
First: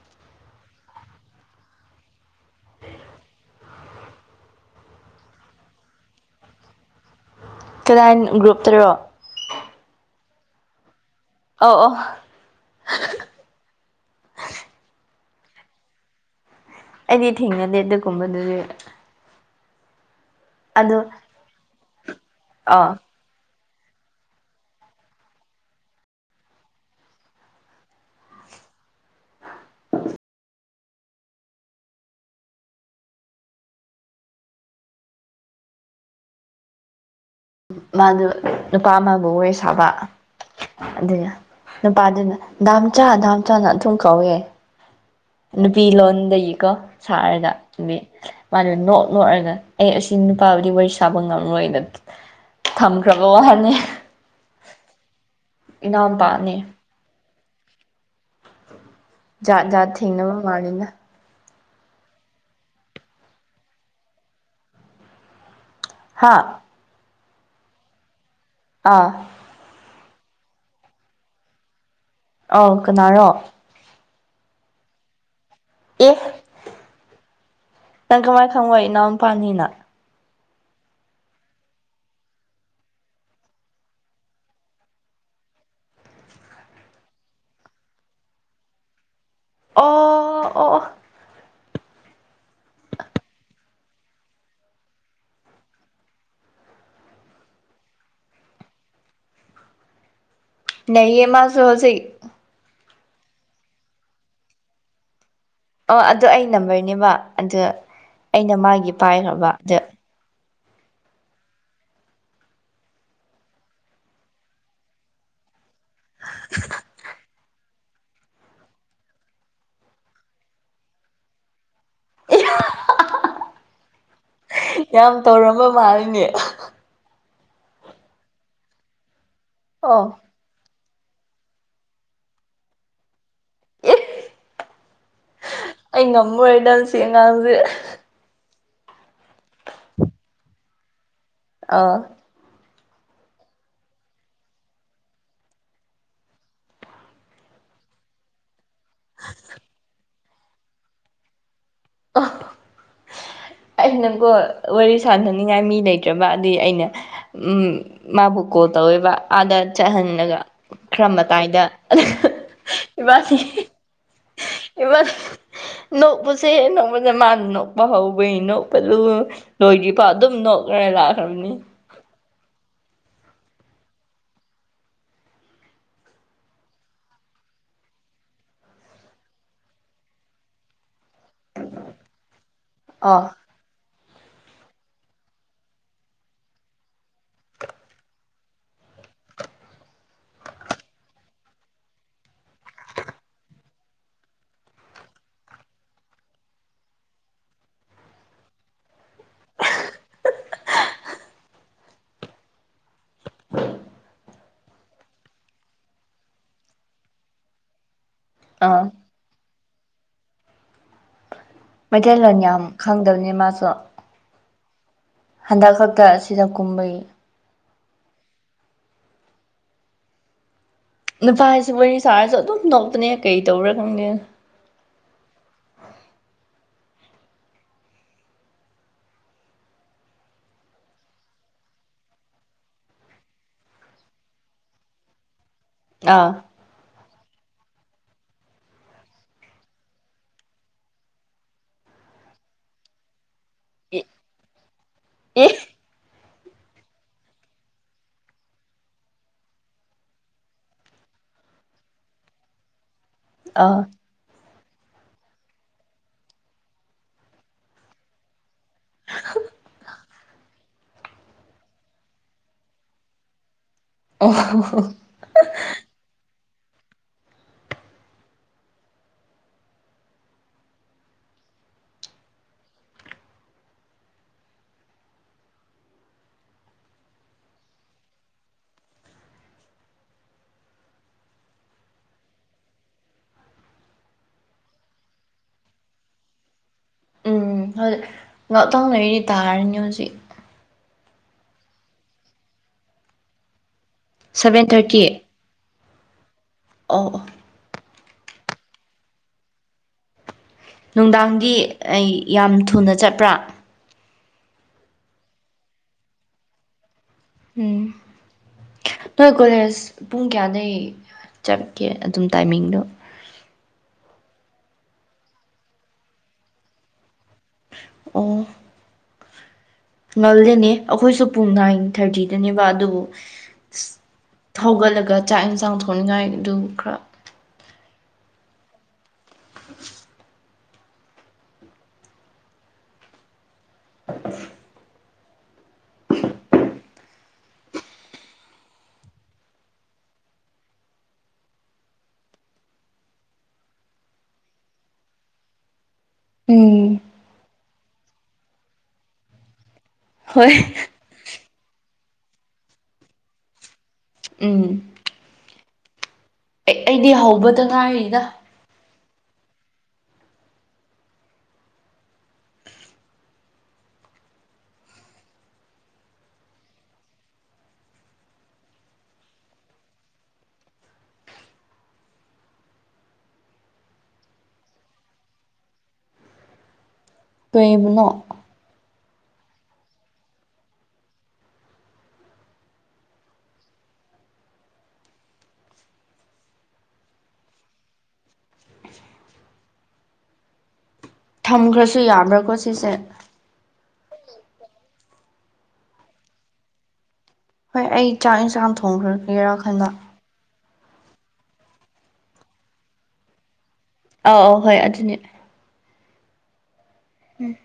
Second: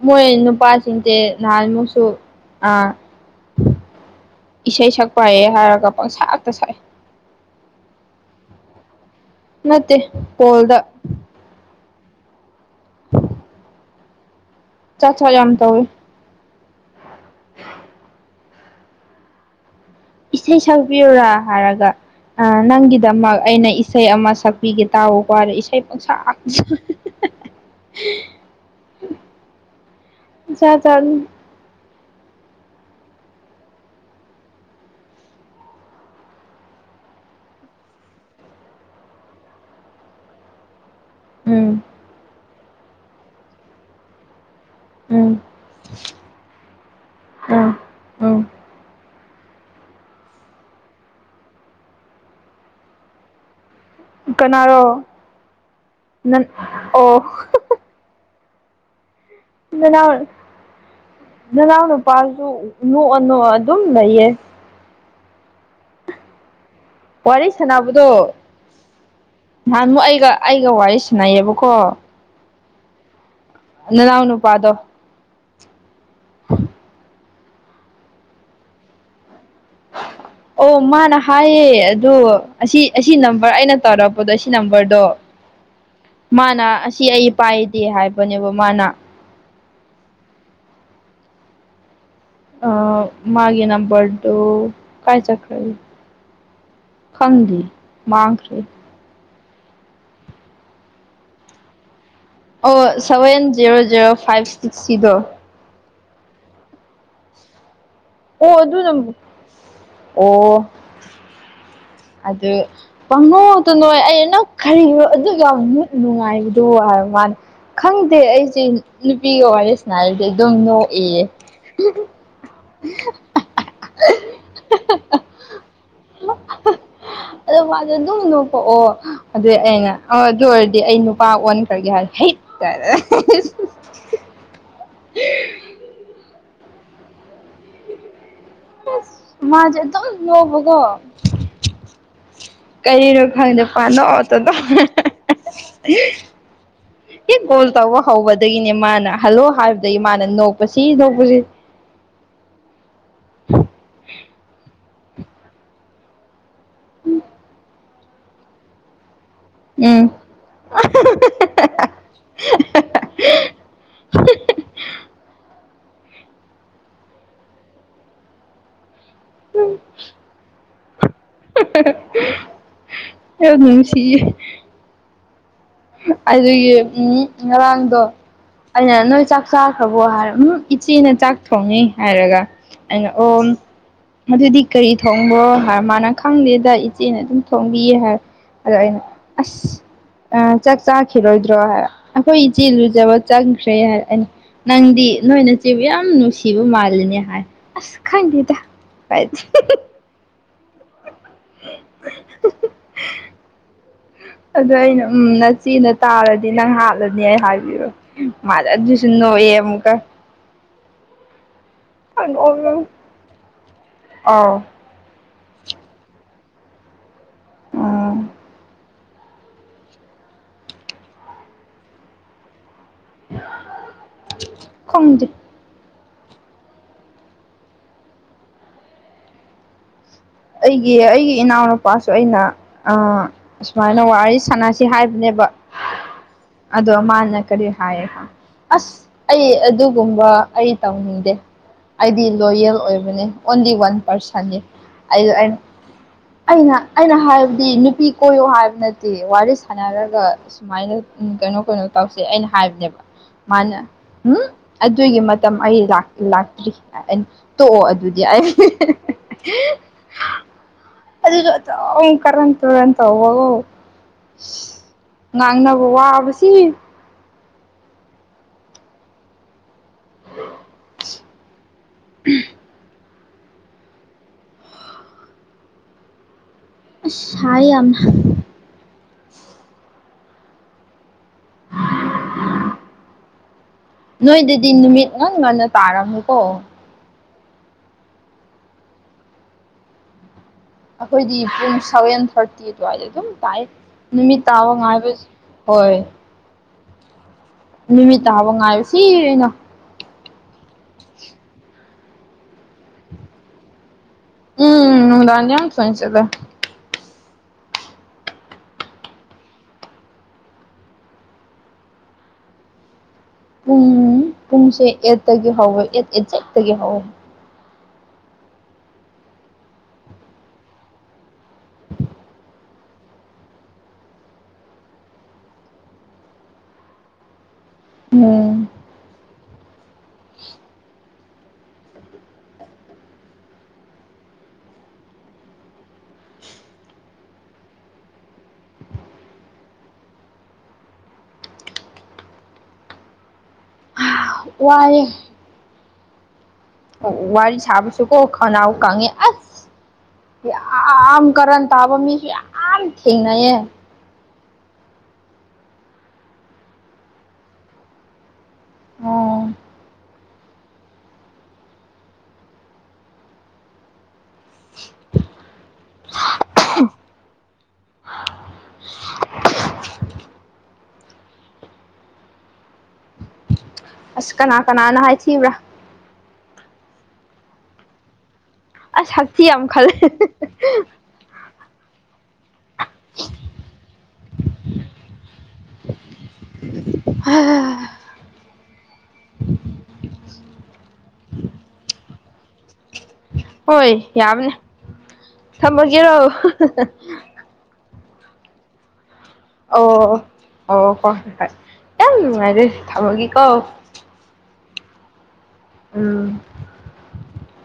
ꯃꯣꯏ ꯅꯨꯄꯥꯁꯤꯡꯁꯦ ꯅꯍꯥꯟꯃꯨꯛꯁꯨ ꯑꯥ ꯏꯁꯩ ꯁꯛꯄꯥꯏꯌꯦꯦ ꯍꯥꯏꯔꯒ ꯄꯪꯁꯥ ꯉꯥꯛꯇ ꯁꯥꯏ ꯀꯗꯥꯏ ꯒ꯭ꯔꯨꯞꯇꯔꯣ ꯅꯠꯇꯦ ꯐꯣꯜꯗ ꯑꯣ ꯑꯣ ꯆꯠꯆꯥꯥ ꯌꯥꯝ ꯇꯧꯕꯨ ꯑꯩꯗꯤ ꯊꯦꯡꯅꯗꯦ ꯑꯗꯨꯒꯨꯝꯕꯗꯨꯗꯤ ꯏꯁꯩ ꯑꯗꯨ ꯁꯛꯄꯤꯌꯨꯔꯥ ꯍꯥꯏꯔꯒ ꯑꯥ ꯅꯪꯒꯤꯗꯃꯛ ꯑꯩꯅ ꯏꯁꯩ ꯑꯃ ꯁꯛꯄꯤꯒꯦ ꯇꯥꯎꯀꯣꯗꯣ ꯏꯁꯩ ꯄꯪꯁꯥ ꯆ ꯆ ꯃꯥꯗꯨ ꯅꯨꯄꯥ ꯑꯃꯕꯨ ꯑꯣꯏ ꯁꯥꯕ ꯑꯗꯨꯅ ꯎꯝ ꯅꯨꯄꯥꯗꯨꯅ ꯗꯥꯝ ꯆꯥ ꯗꯥꯝ ꯆꯥꯅ ꯑꯗꯨꯨꯝ ꯀꯧꯋꯦ ꯎꯝ ꯅꯨꯄꯤ ꯂꯣꯟꯗꯒꯤꯀꯣ ꯁꯥꯍꯔꯗ ꯎꯝ ꯎꯝ ꯃꯥꯅ ꯂꯣꯏꯔꯒ ꯑꯩ ꯑꯁꯤ ꯅꯨꯄꯥꯕꯨꯗꯤ ꯋꯥꯔꯤ ꯁꯥꯕ ꯉꯝꯔꯣꯏꯅ ꯊꯝꯈ꯭ꯔꯕ ꯋꯥꯍꯅꯤ ꯀꯅꯥꯔꯣ ꯅꯟ ꯏꯅꯥꯎꯄꯥꯅꯦ ꯑꯣ ꯖꯥ ꯖꯥꯠ ꯅꯅꯥꯎ ꯊꯦꯡꯅꯕꯅꯕ ꯃꯥꯅꯤꯅ ꯅꯅꯥꯎ ꯅꯨꯄꯥꯁꯨ ꯅꯣꯛꯑ ꯅꯣꯛꯑ ꯑꯗꯨꯝ ꯂꯩꯌꯦ ꯍꯥꯥ ꯋꯥꯔꯤ ꯁꯅꯕꯗꯣ ꯑꯥ ꯑꯃꯨꯛ ꯑꯩꯒ ꯑꯩꯒ ꯋꯥꯔꯤ ꯁꯥꯟꯅꯩꯌꯦꯕꯀꯣ ꯑ ꯀꯅꯥꯔꯣ ꯅꯅꯥꯎ ꯅꯨꯨꯄꯥꯥꯗꯣ ꯑꯦ ꯅꯪ ꯀꯃꯥꯏꯅ ꯈꯪꯕꯏ ꯏꯅꯥꯎꯅꯄꯥꯥꯅꯤꯅ ꯑꯣ ꯃꯥꯅ ꯍꯥꯏꯌꯦ ꯑꯗ ꯑꯁꯤ ꯑꯁꯤ ꯅꯝꯕꯔ ꯑꯩꯅ ꯇꯧꯔꯛꯄꯗꯣ ꯁꯤ ꯅꯝꯕꯔꯗꯣ ꯃꯥꯅ ꯑꯁꯤ ꯑꯩ ꯄꯥꯏꯗꯦ ꯍꯥꯏꯕꯅꯦꯕ ꯃꯥꯅ ꯑꯣ ꯑ ꯑ ꯃꯥꯒꯤꯦꯅꯥ ꯔꯣ ꯀꯥꯏ ꯆ ꯀꯔꯤ ꯐꯟꯗꯤ ꯃꯥꯡꯈꯔꯦ ꯅꯌꯦ ꯃꯥꯁꯨꯍꯁꯩ ꯑꯣ seven zero zero five six ꯁꯤꯗꯣ ꯑꯣ ꯑꯗꯨꯣ ꯑꯩ ꯅꯝꯕꯔꯅꯦꯕ ꯑꯗꯨ ꯑꯣ ꯑꯗꯨ ꯑꯗꯨ ꯅ ꯑꯣ ꯑꯗꯨ ꯄꯪꯉꯣꯗ ꯅ ꯑꯩ ꯑ ꯅꯛ ꯈꯜꯂꯤꯣ ꯑꯗꯨꯒ ꯅꯨꯡꯉꯥꯏꯕꯗꯨ ꯃꯥꯅꯤ ꯈꯪꯗꯦ ꯑꯩꯁꯦ ꯅꯨꯄꯤꯒ ꯋꯥꯔꯤꯁꯤꯅ ꯍꯥꯏꯔꯗꯤ ꯑꯗꯨꯝ ꯅꯣꯛꯏꯌꯦ ꯌꯥꯝ ꯇꯧꯔꯝꯕ ꯃꯥꯜꯂꯤꯅꯦ ꯑꯗꯣ ꯋꯥꯗꯣ ꯑꯗꯨꯝ ꯅꯣꯛꯄꯣꯛꯑꯣ ꯑꯗꯨꯗꯤ ꯑꯩꯅ ꯑꯣ ꯑꯗꯨ ꯑꯣꯏꯔꯗꯤ ꯗꯤ ꯑꯩ ꯅꯨꯄꯥ ꯑꯣꯟꯈ꯭ꯔꯒꯦ ꯍꯥꯏ ꯍꯩ ꯑꯩ ꯉꯝꯃꯣꯏꯗ ꯁꯤ ꯑꯉꯥꯡꯁꯦ ꯃꯥꯖꯗꯣ ꯂꯣꯒꯣ ꯑꯥ ꯀꯔꯤꯔꯣ ꯈꯪꯗ ꯄꯥꯟꯗ ꯑꯇꯗ ꯌꯦ ꯣꯜ ꯇꯕ ꯋꯥ ꯍꯕꯗ ꯃꯥꯅ ꯍꯜꯂꯣ ꯍꯥꯏꯕꯗ ꯏꯃꯥꯅ ꯅꯣꯛꯄ ꯁꯤ ꯅꯣꯛꯄꯁꯤ ꯑ ꯅꯪꯀꯣ ꯋꯥꯔꯤ ꯁꯥꯟꯅꯅꯤꯡꯉꯥꯏ ꯃꯤ ꯂꯩꯇ꯭ꯔꯕ ꯑꯗꯨꯗꯤ ꯑꯩꯅ ꯃꯥꯕꯨ ꯀꯣꯜ ꯇꯧꯋꯦꯕ ꯑꯥꯗ ꯎꯝ ꯆꯠꯍꯜꯂꯒ ꯈꯔ ꯃꯇꯥꯏꯗ ꯏꯃꯁꯤ ꯏꯕ ꯅꯣꯛꯄꯁꯦ ꯍꯦ ꯅꯣꯛꯄꯁꯦ ꯃꯥꯅ ꯅꯣꯛꯄ ꯍꯧꯕꯩ ꯅꯣꯛꯄꯂꯨ ꯂꯣꯏꯗꯤꯕ ꯑꯗꯨꯝ ꯅꯣꯛꯈ꯭ꯔ ꯂꯥꯛꯑꯦ ꯑ ꯁꯤ ꯑꯗꯨꯒꯤ ꯎꯝ ꯉꯔꯥꯡꯗꯣ ꯑꯗꯨꯅ ꯅꯣꯏ ꯆꯥꯛ ꯆꯥꯈ꯭ꯔꯕꯣ ꯍꯥꯏꯔ ꯎꯝ ꯏꯆꯦꯅ ꯆꯥꯛ ꯊꯣꯡꯉꯤ ꯍꯥꯏꯔꯒ ꯑꯩꯅ ꯑ ꯑꯣꯝ ꯑꯗꯨꯗꯤ ꯀꯔꯤ ꯊꯣꯡꯕꯣ ꯍꯥꯏ ꯃꯥꯅ ꯈꯪꯗꯦꯗ ꯏꯆꯦꯅ ꯑꯗꯨꯝ ꯊꯣꯡꯕꯤꯌꯦ ꯍꯥꯏ ꯑꯗꯣ ꯑꯩꯅ ꯑꯁ ꯑ ꯆꯥꯛ ꯆꯥꯈꯤꯔꯣꯏꯗ꯭ꯔꯣ ꯍꯥꯏ ꯑꯩꯈꯣꯏ ꯏꯆꯤ ꯂꯨꯖꯕ ꯆ ꯈ꯭ꯔꯦ ꯍꯥꯏꯔꯛꯑꯅꯤ ꯅꯪꯗꯤ ꯅꯣꯏꯅ ꯆꯦꯕꯨ ꯌꯥꯝ ꯅꯨꯡꯁꯤꯕ ꯃꯥꯜꯂꯤꯅꯦ ꯍꯥꯏ ꯑꯁ ꯈꯪꯗꯦꯗ ꯀꯥꯏ [inaudible] ꯑꯗꯨꯗ ꯑꯩꯅ ꯎꯝ ꯅꯆꯦꯅ ꯇꯥꯔꯗꯤ ꯅꯪ ꯍꯥꯠꯂꯅꯤ ꯑꯩ ꯍꯥꯏꯕꯤꯌꯨ ꯃꯥꯖꯥ ꯑꯥ ꯁꯟ ꯅꯌꯦ ꯑꯃꯨꯀ ꯃꯩꯇꯩꯂꯣꯟ ꯌꯥꯝ ꯈꯪꯗꯕꯅꯤ ꯃꯥꯁꯨ ꯑꯥꯎ ꯍꯟꯗꯛ ꯈꯛꯇ ꯁꯤꯗ ꯀꯨꯝꯕꯩ ꯎꯝ ꯅꯨꯄꯥ ꯍꯥꯏꯁꯤ ꯃꯣꯏꯅꯤ ꯁꯥꯔꯁꯨ ꯑꯗꯨꯝ ꯅꯣꯛꯇꯅꯦ ꯀꯩ ꯇꯧꯕꯔꯥ ꯈꯪꯗꯦꯅ ꯈꯪꯖ ꯑꯩꯒꯤ ꯑꯩꯒꯤ ꯏꯅꯥꯎꯅꯨꯄꯥꯁꯨ ꯑꯩꯅ ꯑꯁꯨꯃꯥꯏꯅ ꯋꯥꯔꯤ ꯁꯥꯟꯅꯁꯤ ꯍꯥꯏꯕꯅꯦꯕ ꯑꯥ ꯑꯗꯣ ꯃꯥꯅꯤ ꯀꯔꯤ ꯍꯥꯏꯣ ꯑꯁ ꯑꯩ ꯑꯗꯨꯒꯨꯝꯕ ꯑꯩ ꯇꯧꯅꯤꯡꯗꯦ ꯑꯩꯗꯤ ꯂꯣꯌꯦꯜ ꯑꯣꯏꯕꯅꯦ ꯑꯣꯟꯂꯤ ꯋꯥꯟ ꯄꯥꯔꯁꯟꯅꯤ ꯑꯩ ꯑꯦ ꯑꯩꯅ ꯑꯩꯅ ꯍꯥꯏꯕꯗꯤ ꯅꯨꯄꯤ ꯀꯣꯏꯌꯣ ꯍꯥꯏꯕ ꯅꯠꯇꯦ ꯋꯥꯔꯤ ꯁꯥꯟꯅꯔꯒ ꯁꯨꯃꯥꯏꯅ ꯎꯝ ꯀꯩꯅꯣ ꯀꯩꯅꯣ ꯇꯧꯁꯦ ꯑꯩꯅ ꯍꯥꯏꯕꯅꯦꯕ ꯃꯥꯅ ꯑꯥ ꯎꯝ ꯑꯗꯨꯒꯤ ꯃꯇꯝ ꯑꯩ ꯂꯥꯛꯇ꯭ꯔꯤ ꯇꯣꯛꯑꯣ ꯑꯗꯨꯗꯤ ꯑꯩ ꯑꯗꯨ ꯀꯔ ꯇ ꯇꯧꯔ ꯇ ꯋꯥ ꯑꯣ ꯉꯥꯡꯅꯕ ꯋꯥꯕꯁꯤ [inaudible] ꯁꯔ ꯌꯥꯝꯅ [unintelligible] ꯅꯣꯏꯗꯗꯤ ꯅꯨꯃꯤꯠ ꯉꯥꯟ ꯉꯟꯅ ꯇꯥꯔꯝꯃꯨꯀꯣ ꯎꯝ ꯂꯣꯛꯇꯥꯎ ꯂꯩꯔꯤꯗꯤ ꯇꯥꯔꯅꯤ ꯍꯧꯖꯤꯛ ꯑꯩꯈꯣꯏꯗꯤ ꯄꯨꯡ ꯁꯚꯦꯟ ꯊꯥꯔꯇꯤ ꯑꯗꯨꯋꯥꯏꯗ ꯑꯗꯨꯝ ꯇꯥꯛ ꯅꯨꯃꯤꯠ ꯁꯚꯦꯟ ꯇꯥꯕ ꯉꯥꯏꯕꯁ ꯍꯣꯏ ꯑ ꯅꯨꯃꯤꯠꯇ ꯍꯥꯕ ꯉꯥꯏꯔꯁꯤ ꯑꯩꯅ ꯅꯨꯡꯗꯥꯡꯗꯤ ꯑꯩ ꯌꯥꯝ ꯊꯨꯅ ꯆꯠꯄ꯭ꯔꯥ ꯎꯝ ꯎꯗꯥ ꯆꯅꯤꯆꯗꯦ ꯎꯝ ꯅꯣꯏ ꯀꯣꯂꯦꯖ ꯄꯨꯡ ꯀꯌꯥꯗꯒꯤꯩ ꯆꯠꯀꯦ ꯑꯗꯨꯝ ꯇꯥꯏꯃꯤꯡꯗꯣ ꯄꯨꯡ ꯄꯨꯡꯁꯦ ꯑꯦꯠꯇꯒꯤ ꯍꯧꯋꯦ ꯑꯦꯠ ꯑꯦꯠꯁꯦꯠꯇꯒꯤ ꯍꯧꯋꯦ ꯑꯣ ꯉꯜꯗꯦꯅꯦ ꯑꯩꯈꯣꯏꯁꯨ ꯄꯨꯡ ꯅꯥꯏꯟ ꯊꯥꯔꯇꯤꯗꯅꯦꯕ ꯑꯗꯨꯕꯨ ꯊꯒꯠꯂꯒ ꯆꯥꯛ ꯌꯦꯟꯁꯥꯡ ꯊꯣꯡꯅꯤꯡꯉꯥꯏ ꯑꯗꯨ ꯈꯔ ꯎꯝ [unintelligible] [unintelligible] ꯋꯥꯔ ꯎꯝ ꯋꯥ ꯋꯥꯔꯤ ꯁꯥꯕꯁꯨ ꯀꯣ ꯈꯅꯎ ꯀꯉꯦ ꯑ ꯍꯣꯏ ꯑꯝ ꯀ ꯇꯥꯕ ꯃꯤꯁꯤ ꯌꯥꯝꯝ ꯊꯦꯡꯅꯌꯦꯦ ꯎꯝ ꯑꯦ ꯑꯩꯗꯤ ꯍꯧꯕꯇ ꯉꯥꯏꯔꯤꯗ ꯑꯣ [unintelligible] [unintelligible] ꯑꯁ ꯀꯅꯥ ꯀꯅꯥꯅ ꯍꯥꯏ ꯊꯤꯕ꯭ꯔꯥ ꯀꯕꯅꯣ ꯑꯁꯁꯤꯤ ꯌꯥꯝ ꯌꯥꯝ ꯈꯂꯦ [unintelligible] ꯍ [unintelligible] ꯊꯝꯈ꯭ꯔꯁꯨ ꯌꯥꯕ꯭ꯔꯥꯀꯣ ꯁꯤꯁꯦ ꯍꯣꯏ ꯌꯥꯕꯅꯦ ꯊꯝꯃꯒꯦꯔꯣ ꯍꯣꯏ ꯑꯩ ꯆꯥꯛ ꯏꯟꯁꯥꯡ ꯊꯣꯡꯈ꯭ꯔꯒꯒꯦꯔꯥꯈꯟꯗ ꯑꯣ ꯑꯣ ꯍꯣꯏ ꯍꯣꯏ ꯌꯥꯝ ꯑꯗꯤ ꯊꯃꯒ ꯀꯣ ꯑꯥꯎ ꯑꯧ ꯍꯣꯏ ꯑꯗꯨꯅꯦ ꯎꯝ ꯎꯝ